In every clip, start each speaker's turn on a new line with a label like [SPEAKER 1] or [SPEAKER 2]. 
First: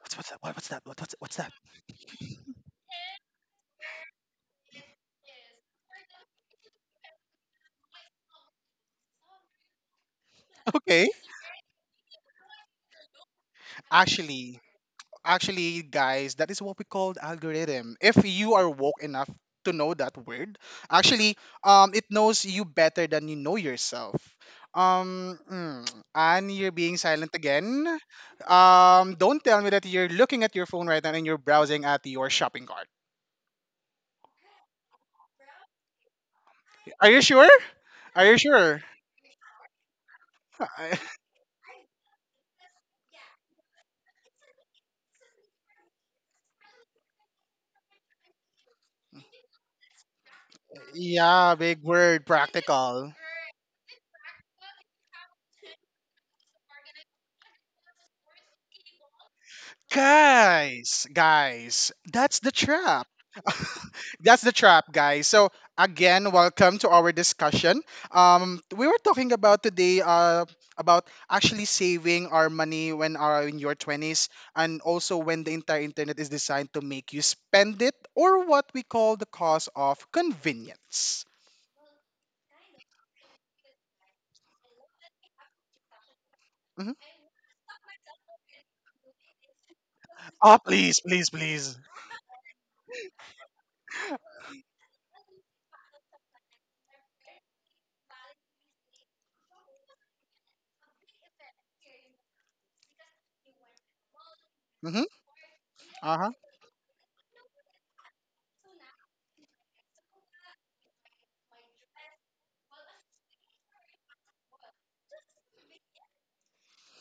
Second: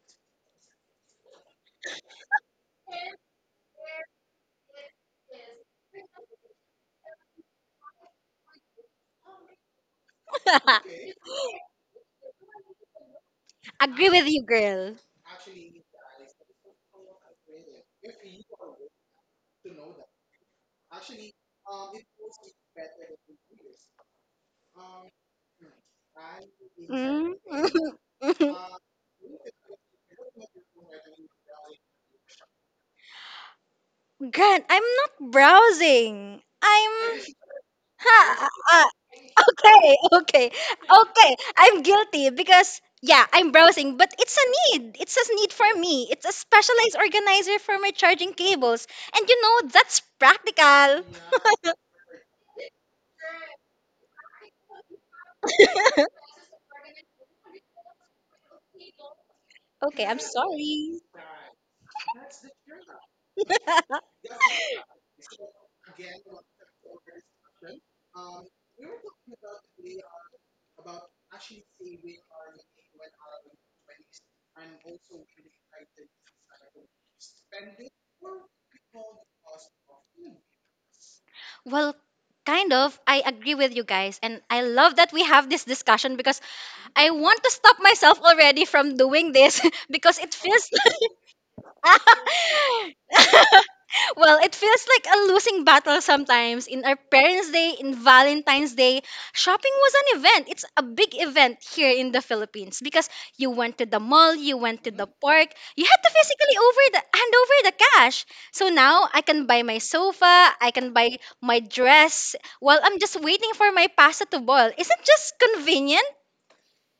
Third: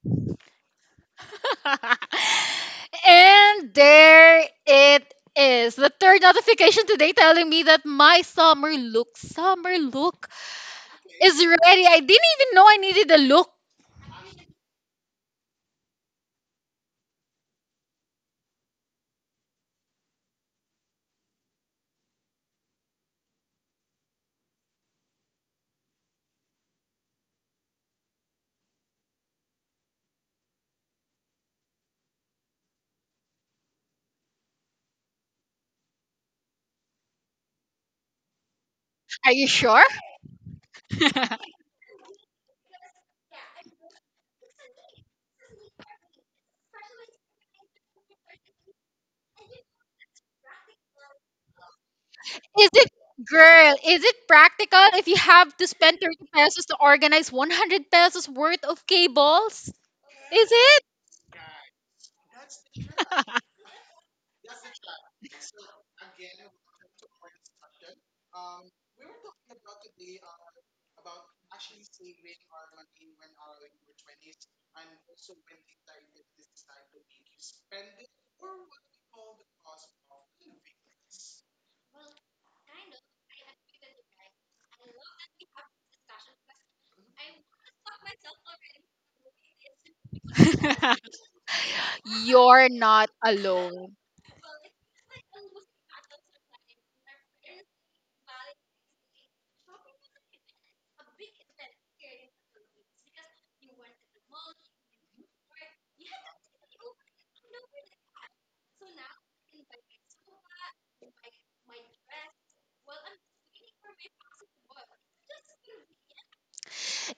[SPEAKER 1] What's that? What's that? What's that?
[SPEAKER 2] And there it is. The third notification today telling me that my summer look
[SPEAKER 1] Okay.
[SPEAKER 2] is ready. I didn't even know I needed a look.
[SPEAKER 3] Agree with you,
[SPEAKER 1] Actually,
[SPEAKER 3] girl.
[SPEAKER 1] actually, guys, that is what we called algorithm. If you are woke enough to know that word, actually, it knows you better than you know yourself. Um, mm, and you're being silent
[SPEAKER 3] Mm?
[SPEAKER 1] again. Don't tell me that you're looking at your phone right now and you're browsing at your shopping cart.
[SPEAKER 3] Grant, I'm not browsing. I'm.
[SPEAKER 1] Are you sure? Are
[SPEAKER 3] Ha,
[SPEAKER 1] you
[SPEAKER 3] ah,
[SPEAKER 1] sure?
[SPEAKER 3] ah,
[SPEAKER 2] Are you sure?
[SPEAKER 3] okay, okay, okay. I'm guilty because, yeah, I'm browsing, but it's a need. It's a need for me. It's a specialized organizer for my charging cables. And you know, that's practical.
[SPEAKER 1] Yeah, big word,
[SPEAKER 2] Is it
[SPEAKER 1] practical.
[SPEAKER 2] Girl, is it practical if you have to spend 30 pesos to organize 100 pesos worth of cables?
[SPEAKER 3] Okay, I'm
[SPEAKER 2] Is it?
[SPEAKER 3] sorry.
[SPEAKER 1] Guys, guys, that's the trap. That's the trap, guys. So again, welcome to our discussion. We were talking about today, about actually saving our money when are in your twenties, and also when the entire internet is designed to make you spend it, or what we call the cost of convenience.
[SPEAKER 3] Well, kind of. I agree with you guys. And I love that we have this discussion because
[SPEAKER 1] Hmm.
[SPEAKER 3] I want to stop myself already from doing this because it
[SPEAKER 1] Oh,
[SPEAKER 3] feels.
[SPEAKER 1] please, please, please.
[SPEAKER 2] You're not alone.
[SPEAKER 3] Well, it feels like a losing battle sometimes. In our Parents' Day, in Valentine's Day, shopping was an event. It's a big event here in the Philippines because you went to the mall, you went to
[SPEAKER 1] Mm-hmm.
[SPEAKER 3] the park, you had to
[SPEAKER 1] Uh huh.
[SPEAKER 3] physically over the hand over the cash. So now I can buy my sofa, I can buy my dress while I'm just waiting for my pasta to boil. Isn't just convenient?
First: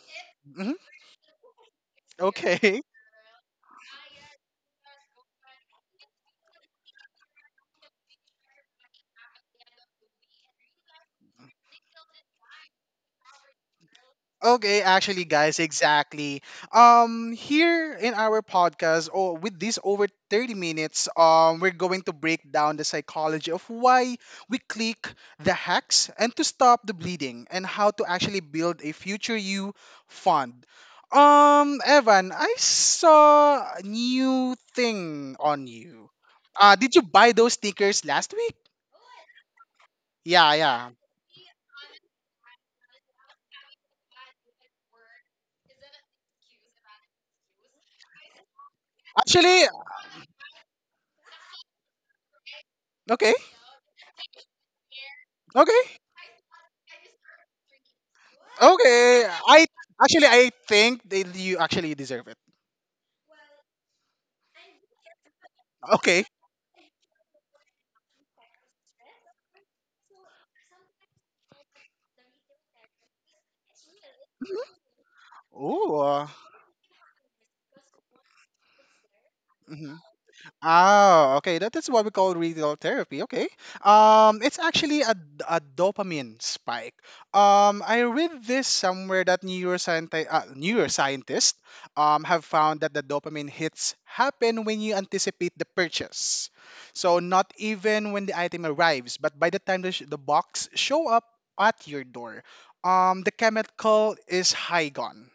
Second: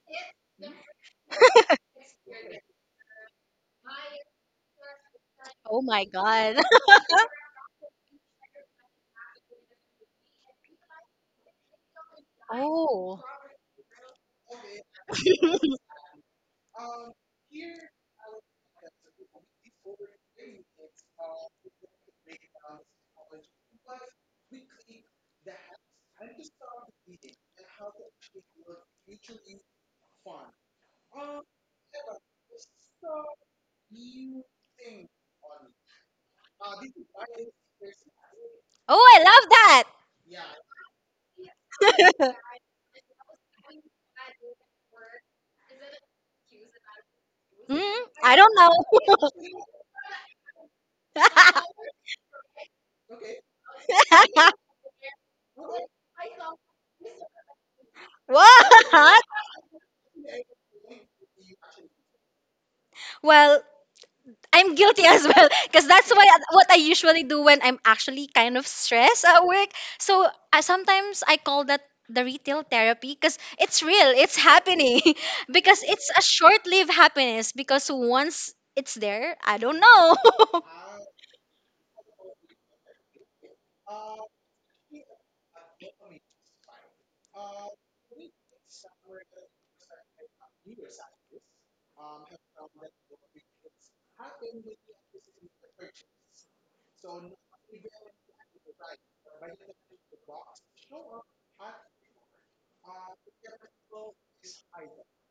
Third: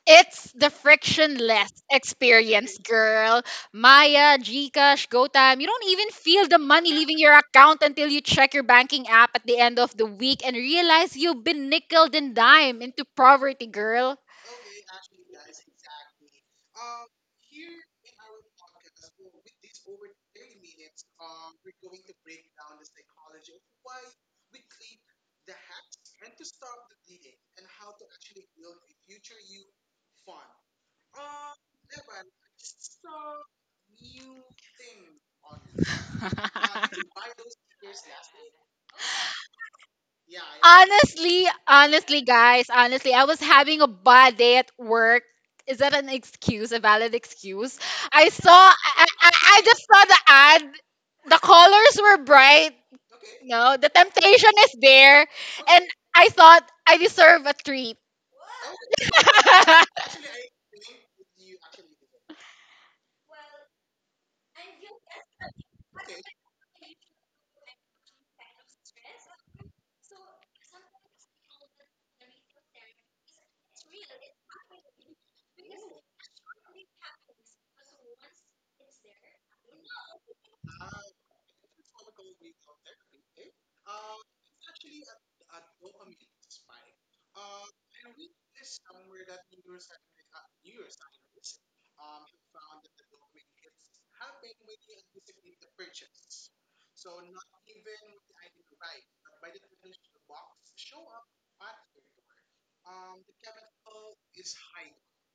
[SPEAKER 2] It's the
[SPEAKER 1] Mm-hmm.
[SPEAKER 2] frictionless experience,
[SPEAKER 1] Okay.
[SPEAKER 2] girl. Maya, Gcash, GoTime. You
[SPEAKER 3] Oh
[SPEAKER 2] don't
[SPEAKER 3] my
[SPEAKER 2] even feel
[SPEAKER 3] god.
[SPEAKER 2] the money leaving your account until you check your banking app at the end of the week and realize you've been nickel and dime into
[SPEAKER 3] Oh.
[SPEAKER 2] poverty, girl.
[SPEAKER 1] Okay, actually, guys, exactly. Here in our podcast, or with this over 30 minutes, we're going to break down the psychology of why we click the hacks and to stop the bleeding and how to actually build a future you fund. Evan, I saw a new thing on you. Did you buy those sneakers last week?
[SPEAKER 3] Oh, I love that.
[SPEAKER 1] Yeah, yeah.
[SPEAKER 2] Honestly, guys, honestly, I was having a bad day at work. Is that an excuse, a valid excuse?
[SPEAKER 3] Hmm?
[SPEAKER 2] I
[SPEAKER 3] I
[SPEAKER 2] saw,
[SPEAKER 3] don't
[SPEAKER 2] I,
[SPEAKER 3] know.
[SPEAKER 2] I, I
[SPEAKER 1] Actually,
[SPEAKER 2] just saw the ad. The colors were bright.
[SPEAKER 1] okay,
[SPEAKER 2] No, the temptation is there. And
[SPEAKER 1] okay.
[SPEAKER 2] I thought I deserve a treat.
[SPEAKER 3] What?
[SPEAKER 1] Okay. I actually I think that you actually deserve it.
[SPEAKER 3] Well, I'm guilty as well because that's
[SPEAKER 1] Okay.
[SPEAKER 3] why what I usually do when I'm actually kind of stressed at work. So sometimes I call that the retail therapy because it's real, it's happening because
[SPEAKER 1] Ooh.
[SPEAKER 3] it's a short-lived happiness because once it's there, I don't
[SPEAKER 1] Mm-hmm.
[SPEAKER 3] know.
[SPEAKER 1] Oh, okay. That is what we call retail therapy. Okay. It's actually a dopamine spike. I read this somewhere that neuroscientists have found that the dopamine hits happen when you anticipate the purchase. So not even when the item arrives, but by the time the box show up at your door, the chemical is high gone.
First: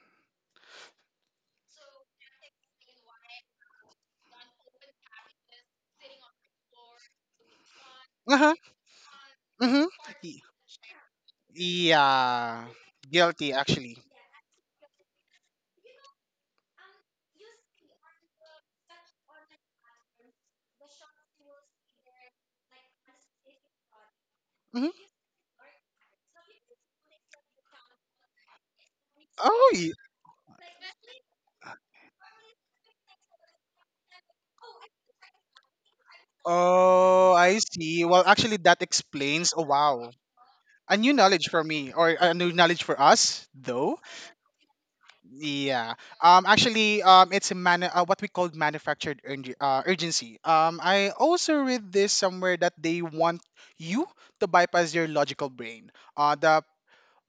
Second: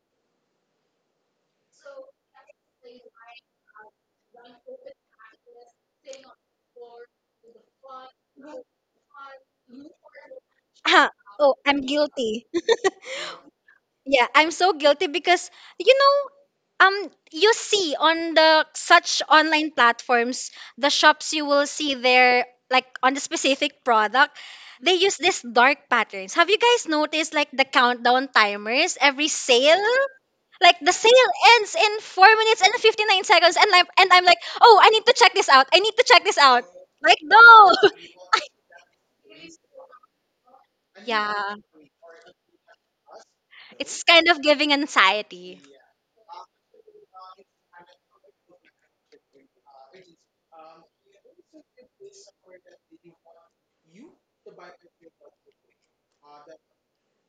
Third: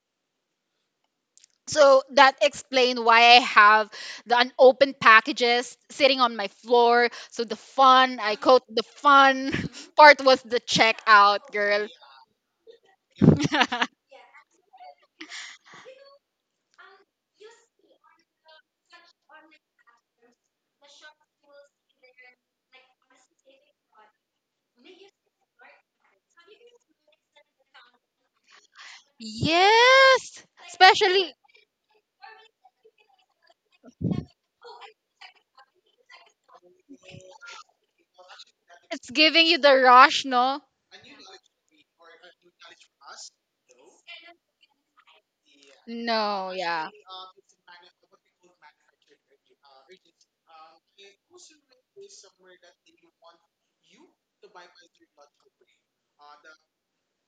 [SPEAKER 2] So that explained why I have the unopened packages sitting on my floor. So the fun, I
[SPEAKER 1] Uh-huh.
[SPEAKER 2] quote the fun,
[SPEAKER 1] Mm-hmm.
[SPEAKER 2] part was the
[SPEAKER 3] Ah,
[SPEAKER 2] checkout,
[SPEAKER 3] oh, I'm
[SPEAKER 2] girl.
[SPEAKER 3] guilty.
[SPEAKER 1] Yeah. Guilty, actually.
[SPEAKER 3] Yeah, I'm so guilty because you see on the such online platforms, the shops you will see there, like on the specific product,
[SPEAKER 1] Mhm.
[SPEAKER 3] they use this dark patterns. Have you guys noticed like the countdown timers every
[SPEAKER 1] Oh,
[SPEAKER 3] sale?
[SPEAKER 1] y-
[SPEAKER 2] Yes,
[SPEAKER 3] Like the sale
[SPEAKER 2] especially
[SPEAKER 3] ends in 4 minutes and 59 seconds, and I'm like, oh, I need to check this out. I need to check this out. Like
[SPEAKER 1] oh, I
[SPEAKER 3] no,
[SPEAKER 1] see. Well, actually, that
[SPEAKER 2] it's giving
[SPEAKER 1] explains.
[SPEAKER 2] you
[SPEAKER 1] Oh,
[SPEAKER 2] the
[SPEAKER 1] wow.
[SPEAKER 2] rush, no?
[SPEAKER 1] A new knowledge
[SPEAKER 3] yeah,
[SPEAKER 1] for me, or a new knowledge for us, though.
[SPEAKER 3] it's kind of giving anxiety.
[SPEAKER 1] Yeah.
[SPEAKER 2] No, yeah.
[SPEAKER 1] Actually, it's a man. What we call manufactured urgency. I also read this somewhere that they want you to bypass your logical brain. The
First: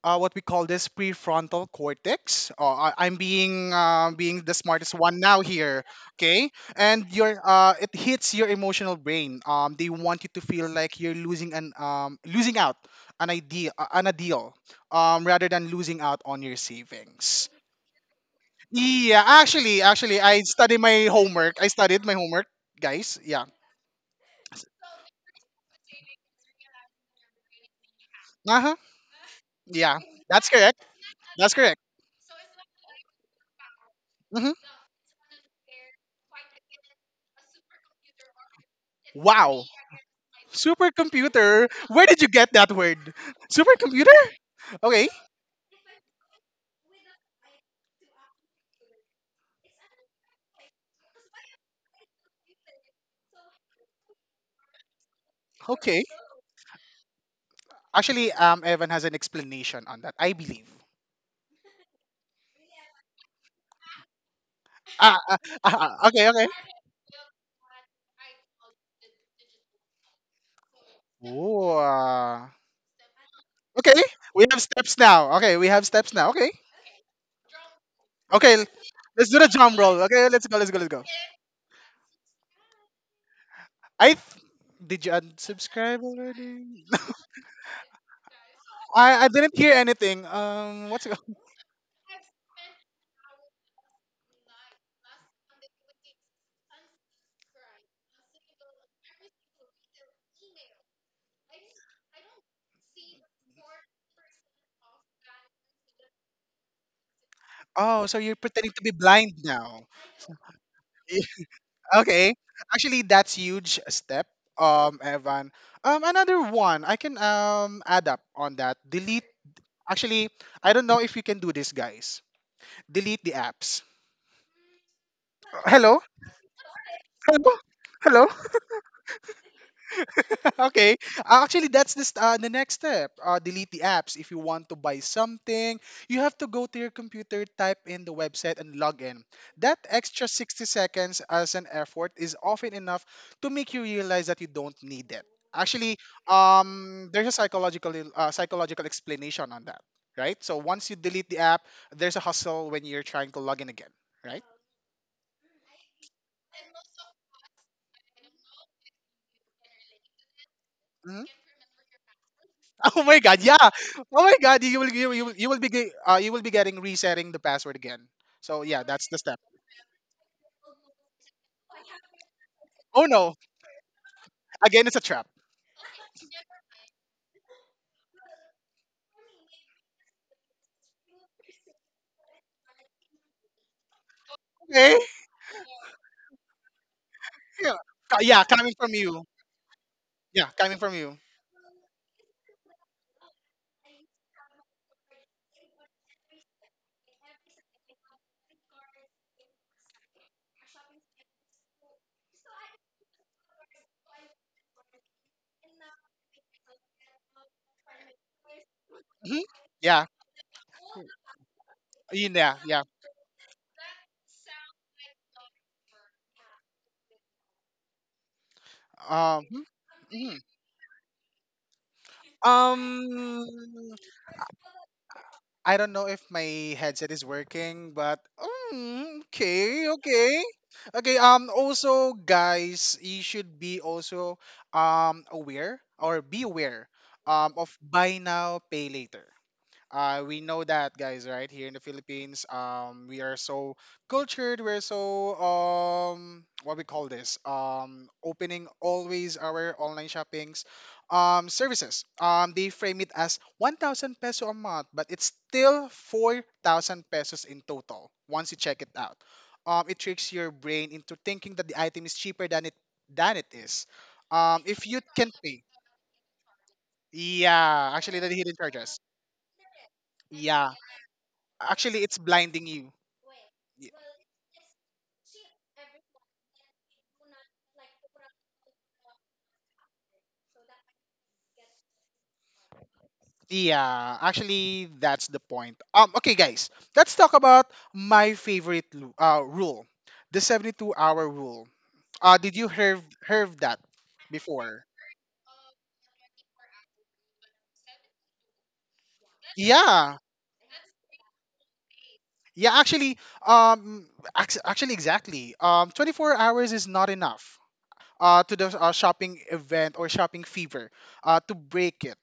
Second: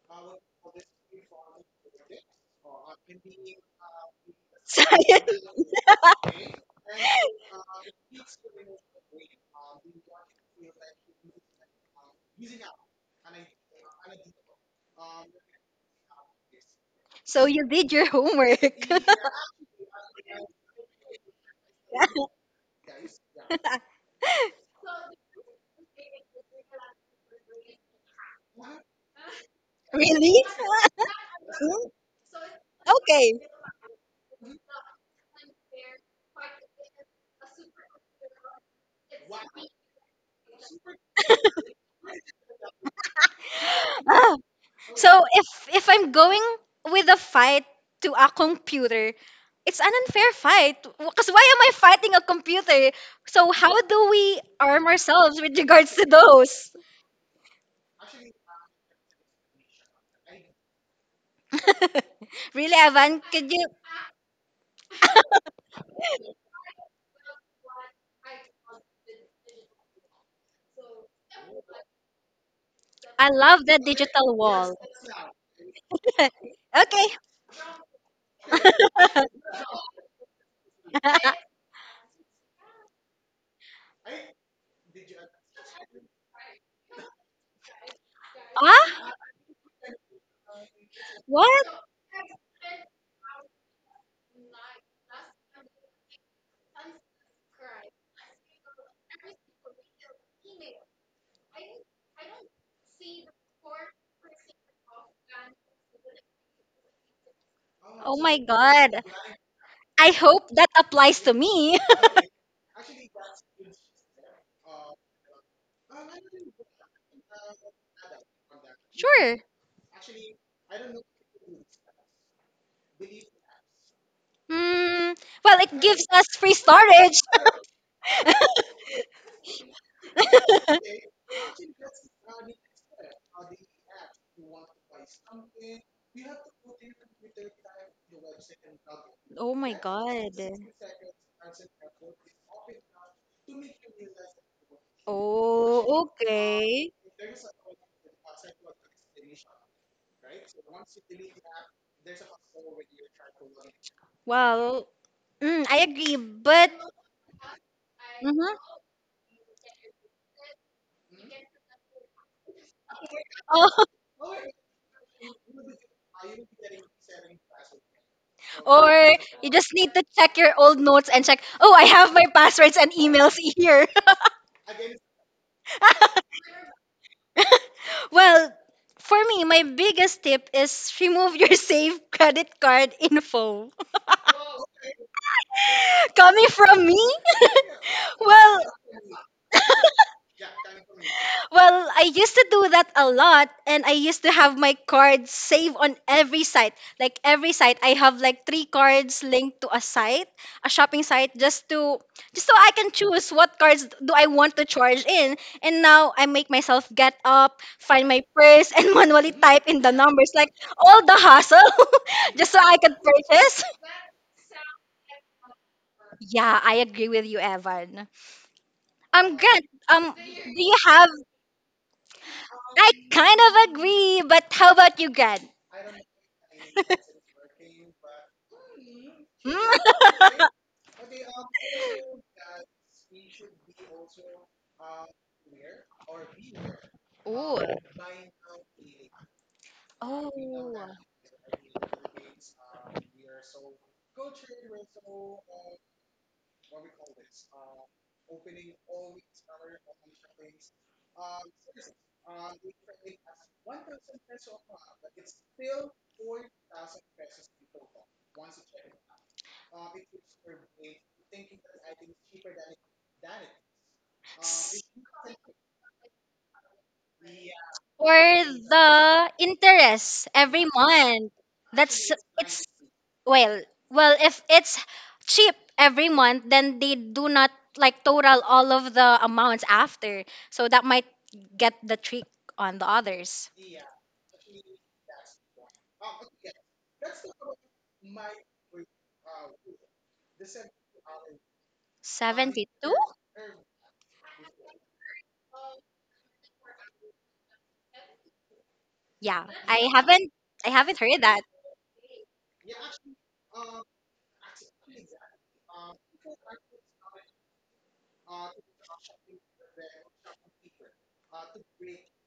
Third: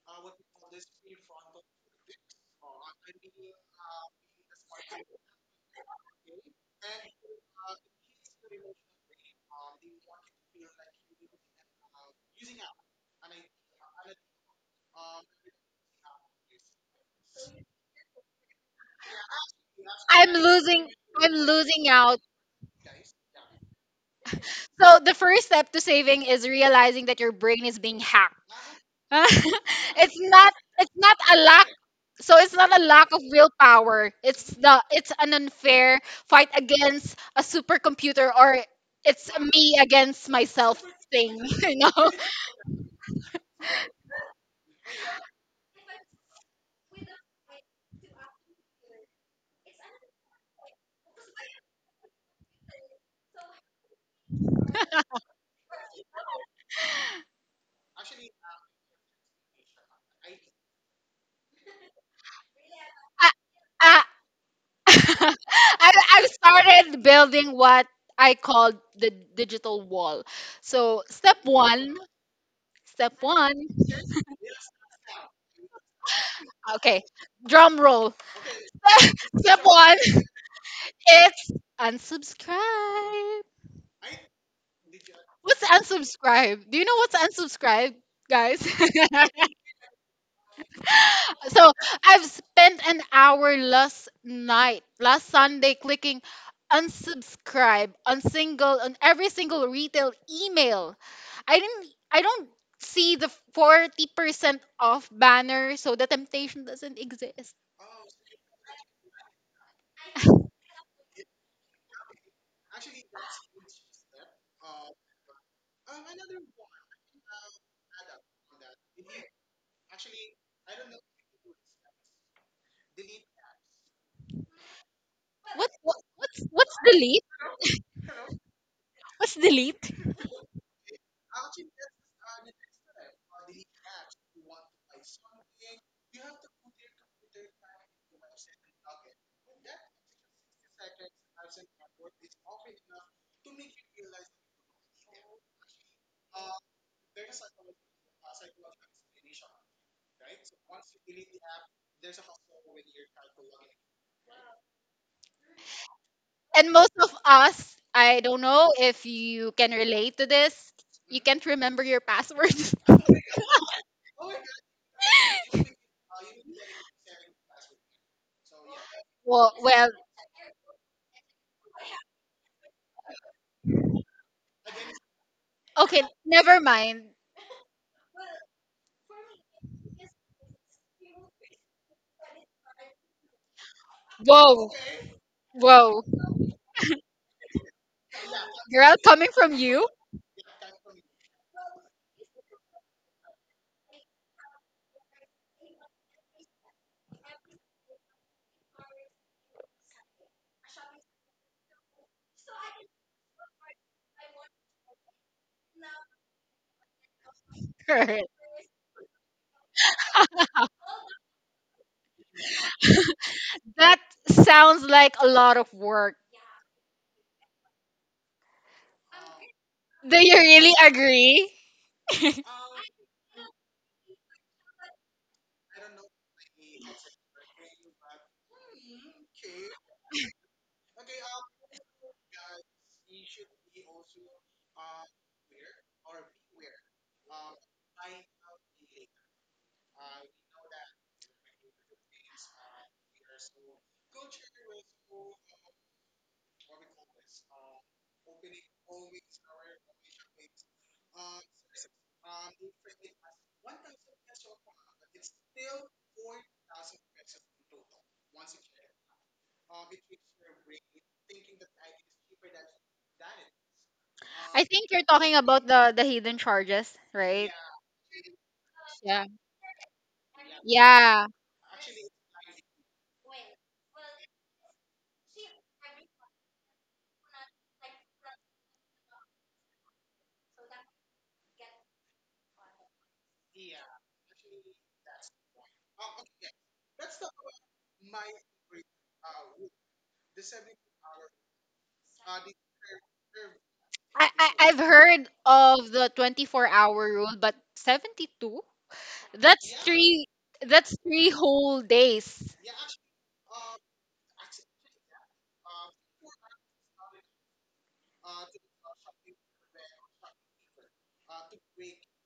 [SPEAKER 1] what we call this prefrontal cortex. Oh, I'm being being the smartest one
[SPEAKER 3] Science.
[SPEAKER 1] now here, okay? And your it hits your emotional brain. They want you to feel like you're losing out an idea on a deal, rather than losing out on your
[SPEAKER 3] So
[SPEAKER 1] savings.
[SPEAKER 3] you did your homework.
[SPEAKER 1] Yeah, actually,
[SPEAKER 2] I'm
[SPEAKER 1] I studied
[SPEAKER 2] losing
[SPEAKER 1] my
[SPEAKER 2] I'm
[SPEAKER 1] homework. I
[SPEAKER 2] losing
[SPEAKER 1] studied my
[SPEAKER 2] out.
[SPEAKER 1] homework, guys. Yeah.
[SPEAKER 2] So the first step to saving is realizing that your brain is being hacked.
[SPEAKER 1] Uh huh. Yeah,
[SPEAKER 2] it's
[SPEAKER 3] Really?
[SPEAKER 1] that's
[SPEAKER 2] not
[SPEAKER 1] correct.
[SPEAKER 2] it's not a
[SPEAKER 1] That's
[SPEAKER 2] lack.
[SPEAKER 1] correct.
[SPEAKER 3] Hmm?
[SPEAKER 2] So it's not a lack of
[SPEAKER 3] Okay.
[SPEAKER 2] willpower. It's
[SPEAKER 1] Hmm.
[SPEAKER 2] the it's an unfair fight against a supercomputer, or it's a
[SPEAKER 1] Wow.
[SPEAKER 2] me against myself thing.
[SPEAKER 1] Supercomputer? Where did you get that word? Supercomputer?
[SPEAKER 3] Ah,
[SPEAKER 1] Okay.
[SPEAKER 3] so if I'm going with a fight to a computer, it's an unfair fight. Because why am I fighting a computer? So how do we arm ourselves with regards to
[SPEAKER 1] Okay.
[SPEAKER 3] those?
[SPEAKER 1] Actually, Evan has an explanation on that, I believe.
[SPEAKER 3] Really, Evan,
[SPEAKER 2] I,
[SPEAKER 3] could you?
[SPEAKER 2] I,
[SPEAKER 1] Ah, ah, ah,
[SPEAKER 2] I I've
[SPEAKER 1] okay, okay.
[SPEAKER 2] started building what I call the digital wall. So step
[SPEAKER 1] Ooh,
[SPEAKER 2] 1,
[SPEAKER 1] ah.
[SPEAKER 2] step
[SPEAKER 3] I
[SPEAKER 2] 1.
[SPEAKER 3] love the
[SPEAKER 1] Okay,
[SPEAKER 3] digital
[SPEAKER 1] we have
[SPEAKER 3] wall.
[SPEAKER 1] steps now. Okay, we have steps now. Okay,
[SPEAKER 2] Okay.
[SPEAKER 3] Okay.
[SPEAKER 2] Drum roll.
[SPEAKER 1] okay, let's do the
[SPEAKER 2] Step
[SPEAKER 1] drum
[SPEAKER 2] 1.
[SPEAKER 1] roll. Okay, let's go, let's go, let's go.
[SPEAKER 2] It's unsubscribe.
[SPEAKER 1] I th- did you
[SPEAKER 2] What's
[SPEAKER 1] unsubscribe
[SPEAKER 2] unsubscribe? Do you
[SPEAKER 1] already?
[SPEAKER 2] know what's unsubscribe, guys?
[SPEAKER 3] ah?
[SPEAKER 1] I didn't hear anything. What's it?
[SPEAKER 3] What?
[SPEAKER 2] So I've spent an hour last night, last Sunday, clicking unsubscribe on every single retail email. I didn't. I don't see the 40% off banner, so the temptation doesn't exist.
[SPEAKER 1] Oh,
[SPEAKER 3] Oh
[SPEAKER 1] so
[SPEAKER 3] my
[SPEAKER 1] you're pretending to
[SPEAKER 3] god.
[SPEAKER 1] be blind now?
[SPEAKER 3] I hope that applies to me.
[SPEAKER 1] Okay. Actually, that's huge step, Evan. Another one I can add up on that. Delete.
[SPEAKER 3] Sure.
[SPEAKER 1] Actually, I don't know if you can do this, guys. Delete the apps.
[SPEAKER 3] Hmm. Well,
[SPEAKER 2] What,
[SPEAKER 3] it
[SPEAKER 2] what
[SPEAKER 1] Hello.
[SPEAKER 3] gives us
[SPEAKER 2] what's
[SPEAKER 3] free
[SPEAKER 2] what's
[SPEAKER 3] storage.
[SPEAKER 2] delete?
[SPEAKER 1] Hello. Hello.
[SPEAKER 2] What's delete?
[SPEAKER 1] Okay. Actually, that's this the next step. Delete the apps if you want to buy something. You have to go to your computer, type in the website, and log in.
[SPEAKER 3] Oh my
[SPEAKER 1] That extra
[SPEAKER 3] god.
[SPEAKER 1] 60 seconds as an effort is often enough to make you realize that you don't need it.
[SPEAKER 3] Oh,
[SPEAKER 1] Actually,
[SPEAKER 3] okay.
[SPEAKER 1] there's a psychological explanation on that, right? So once you delete the app, there's a hustle when you're trying to log in again, right?
[SPEAKER 3] Well, I agree, but
[SPEAKER 2] And most of us, I don't
[SPEAKER 3] mhm.
[SPEAKER 2] know if you can relate to this. You
[SPEAKER 1] Mhm.
[SPEAKER 2] can't remember your password.
[SPEAKER 1] Oh my god, yeah.
[SPEAKER 3] Oh,
[SPEAKER 1] Oh my god, you will be getting resetting the password again. So yeah,
[SPEAKER 3] or
[SPEAKER 1] that's the step.
[SPEAKER 3] you
[SPEAKER 2] Well,
[SPEAKER 3] just
[SPEAKER 2] well,
[SPEAKER 3] need to check your old notes and check, oh, I have my passwords and
[SPEAKER 1] Oh
[SPEAKER 3] emails
[SPEAKER 1] no,
[SPEAKER 3] here.
[SPEAKER 1] again it's a trap.
[SPEAKER 2] okay, never mind.
[SPEAKER 3] Well, for me, my biggest tip is remove your saved credit card info.
[SPEAKER 2] Whoa,
[SPEAKER 1] Okay.
[SPEAKER 2] whoa,
[SPEAKER 3] Coming from me?
[SPEAKER 1] Yeah,
[SPEAKER 3] Well,
[SPEAKER 1] coming
[SPEAKER 2] girl,
[SPEAKER 1] from you.
[SPEAKER 2] coming from you,
[SPEAKER 1] Yeah, coming from you.
[SPEAKER 3] well, I used to do that a lot and I used to have my cards saved on every site. Like every site I have like three cards linked to a site, a shopping site just so I can choose what cards do I want to charge in. And now I make myself get up, find
[SPEAKER 2] that
[SPEAKER 3] my purse and manually
[SPEAKER 1] Hmm.
[SPEAKER 3] type in the
[SPEAKER 1] Yeah,
[SPEAKER 3] numbers like all the hassle
[SPEAKER 1] yeah,
[SPEAKER 3] just
[SPEAKER 1] yeah,
[SPEAKER 3] so I
[SPEAKER 1] yeah.
[SPEAKER 3] can purchase.
[SPEAKER 2] sounds like a lot of work.
[SPEAKER 3] Yeah, I agree with you, Evan. Grant,
[SPEAKER 1] Um,
[SPEAKER 2] Do you
[SPEAKER 1] mhm.
[SPEAKER 3] do
[SPEAKER 2] really
[SPEAKER 3] you have
[SPEAKER 2] agree?
[SPEAKER 3] I kind
[SPEAKER 1] Mhm.
[SPEAKER 3] of agree, but how about you, Grant?
[SPEAKER 1] I don't know if my headset is working, but okay,
[SPEAKER 3] Hmm?
[SPEAKER 1] okay. Okay, also guys, you should be also aware or be aware
[SPEAKER 3] Ooh.
[SPEAKER 1] of buy now pay later.
[SPEAKER 3] Oh.
[SPEAKER 1] We know that, guys, right? Here in the Philippines, we are so cultured. We're so what we call this, opening always our online shoppings, services. They frame it as 1,000 peso a month, but it's still 4,000 pesos in total once you check it out. It tricks your brain into thinking that the item is cheaper than it is.
[SPEAKER 2] I
[SPEAKER 1] If
[SPEAKER 2] think
[SPEAKER 1] you
[SPEAKER 2] you're talking
[SPEAKER 1] can
[SPEAKER 2] about
[SPEAKER 1] pay,
[SPEAKER 2] the hidden charges, right?
[SPEAKER 1] yeah,
[SPEAKER 3] For
[SPEAKER 1] actually, the hidden
[SPEAKER 3] the
[SPEAKER 1] charges,
[SPEAKER 2] Yeah,
[SPEAKER 3] interest every
[SPEAKER 1] yeah.
[SPEAKER 2] yeah.
[SPEAKER 3] month.
[SPEAKER 1] Actually,
[SPEAKER 3] That's
[SPEAKER 1] it's
[SPEAKER 3] It's
[SPEAKER 1] blinding you.
[SPEAKER 3] well,
[SPEAKER 1] Y-
[SPEAKER 3] well if it's cheap every month, then they do not like total all of the amounts after. So that might get the trick on the others.
[SPEAKER 1] Yeah, actually, that's the point. Okay, guys, let's talk about my favorite rule, the 72-hour rule. Did you
[SPEAKER 3] 72?
[SPEAKER 1] hear heard that
[SPEAKER 2] I've
[SPEAKER 1] before?
[SPEAKER 2] heard of the 24-hour rule, but 72?
[SPEAKER 3] Yeah.
[SPEAKER 2] That's
[SPEAKER 3] I
[SPEAKER 1] Yeah.
[SPEAKER 2] three.
[SPEAKER 3] haven't I
[SPEAKER 2] That's
[SPEAKER 3] haven't heard
[SPEAKER 2] three
[SPEAKER 3] that.
[SPEAKER 2] whole days.
[SPEAKER 1] Yeah, actually, um, exactly. 24 hours is not enough, to the shopping event or shopping fever, to break it.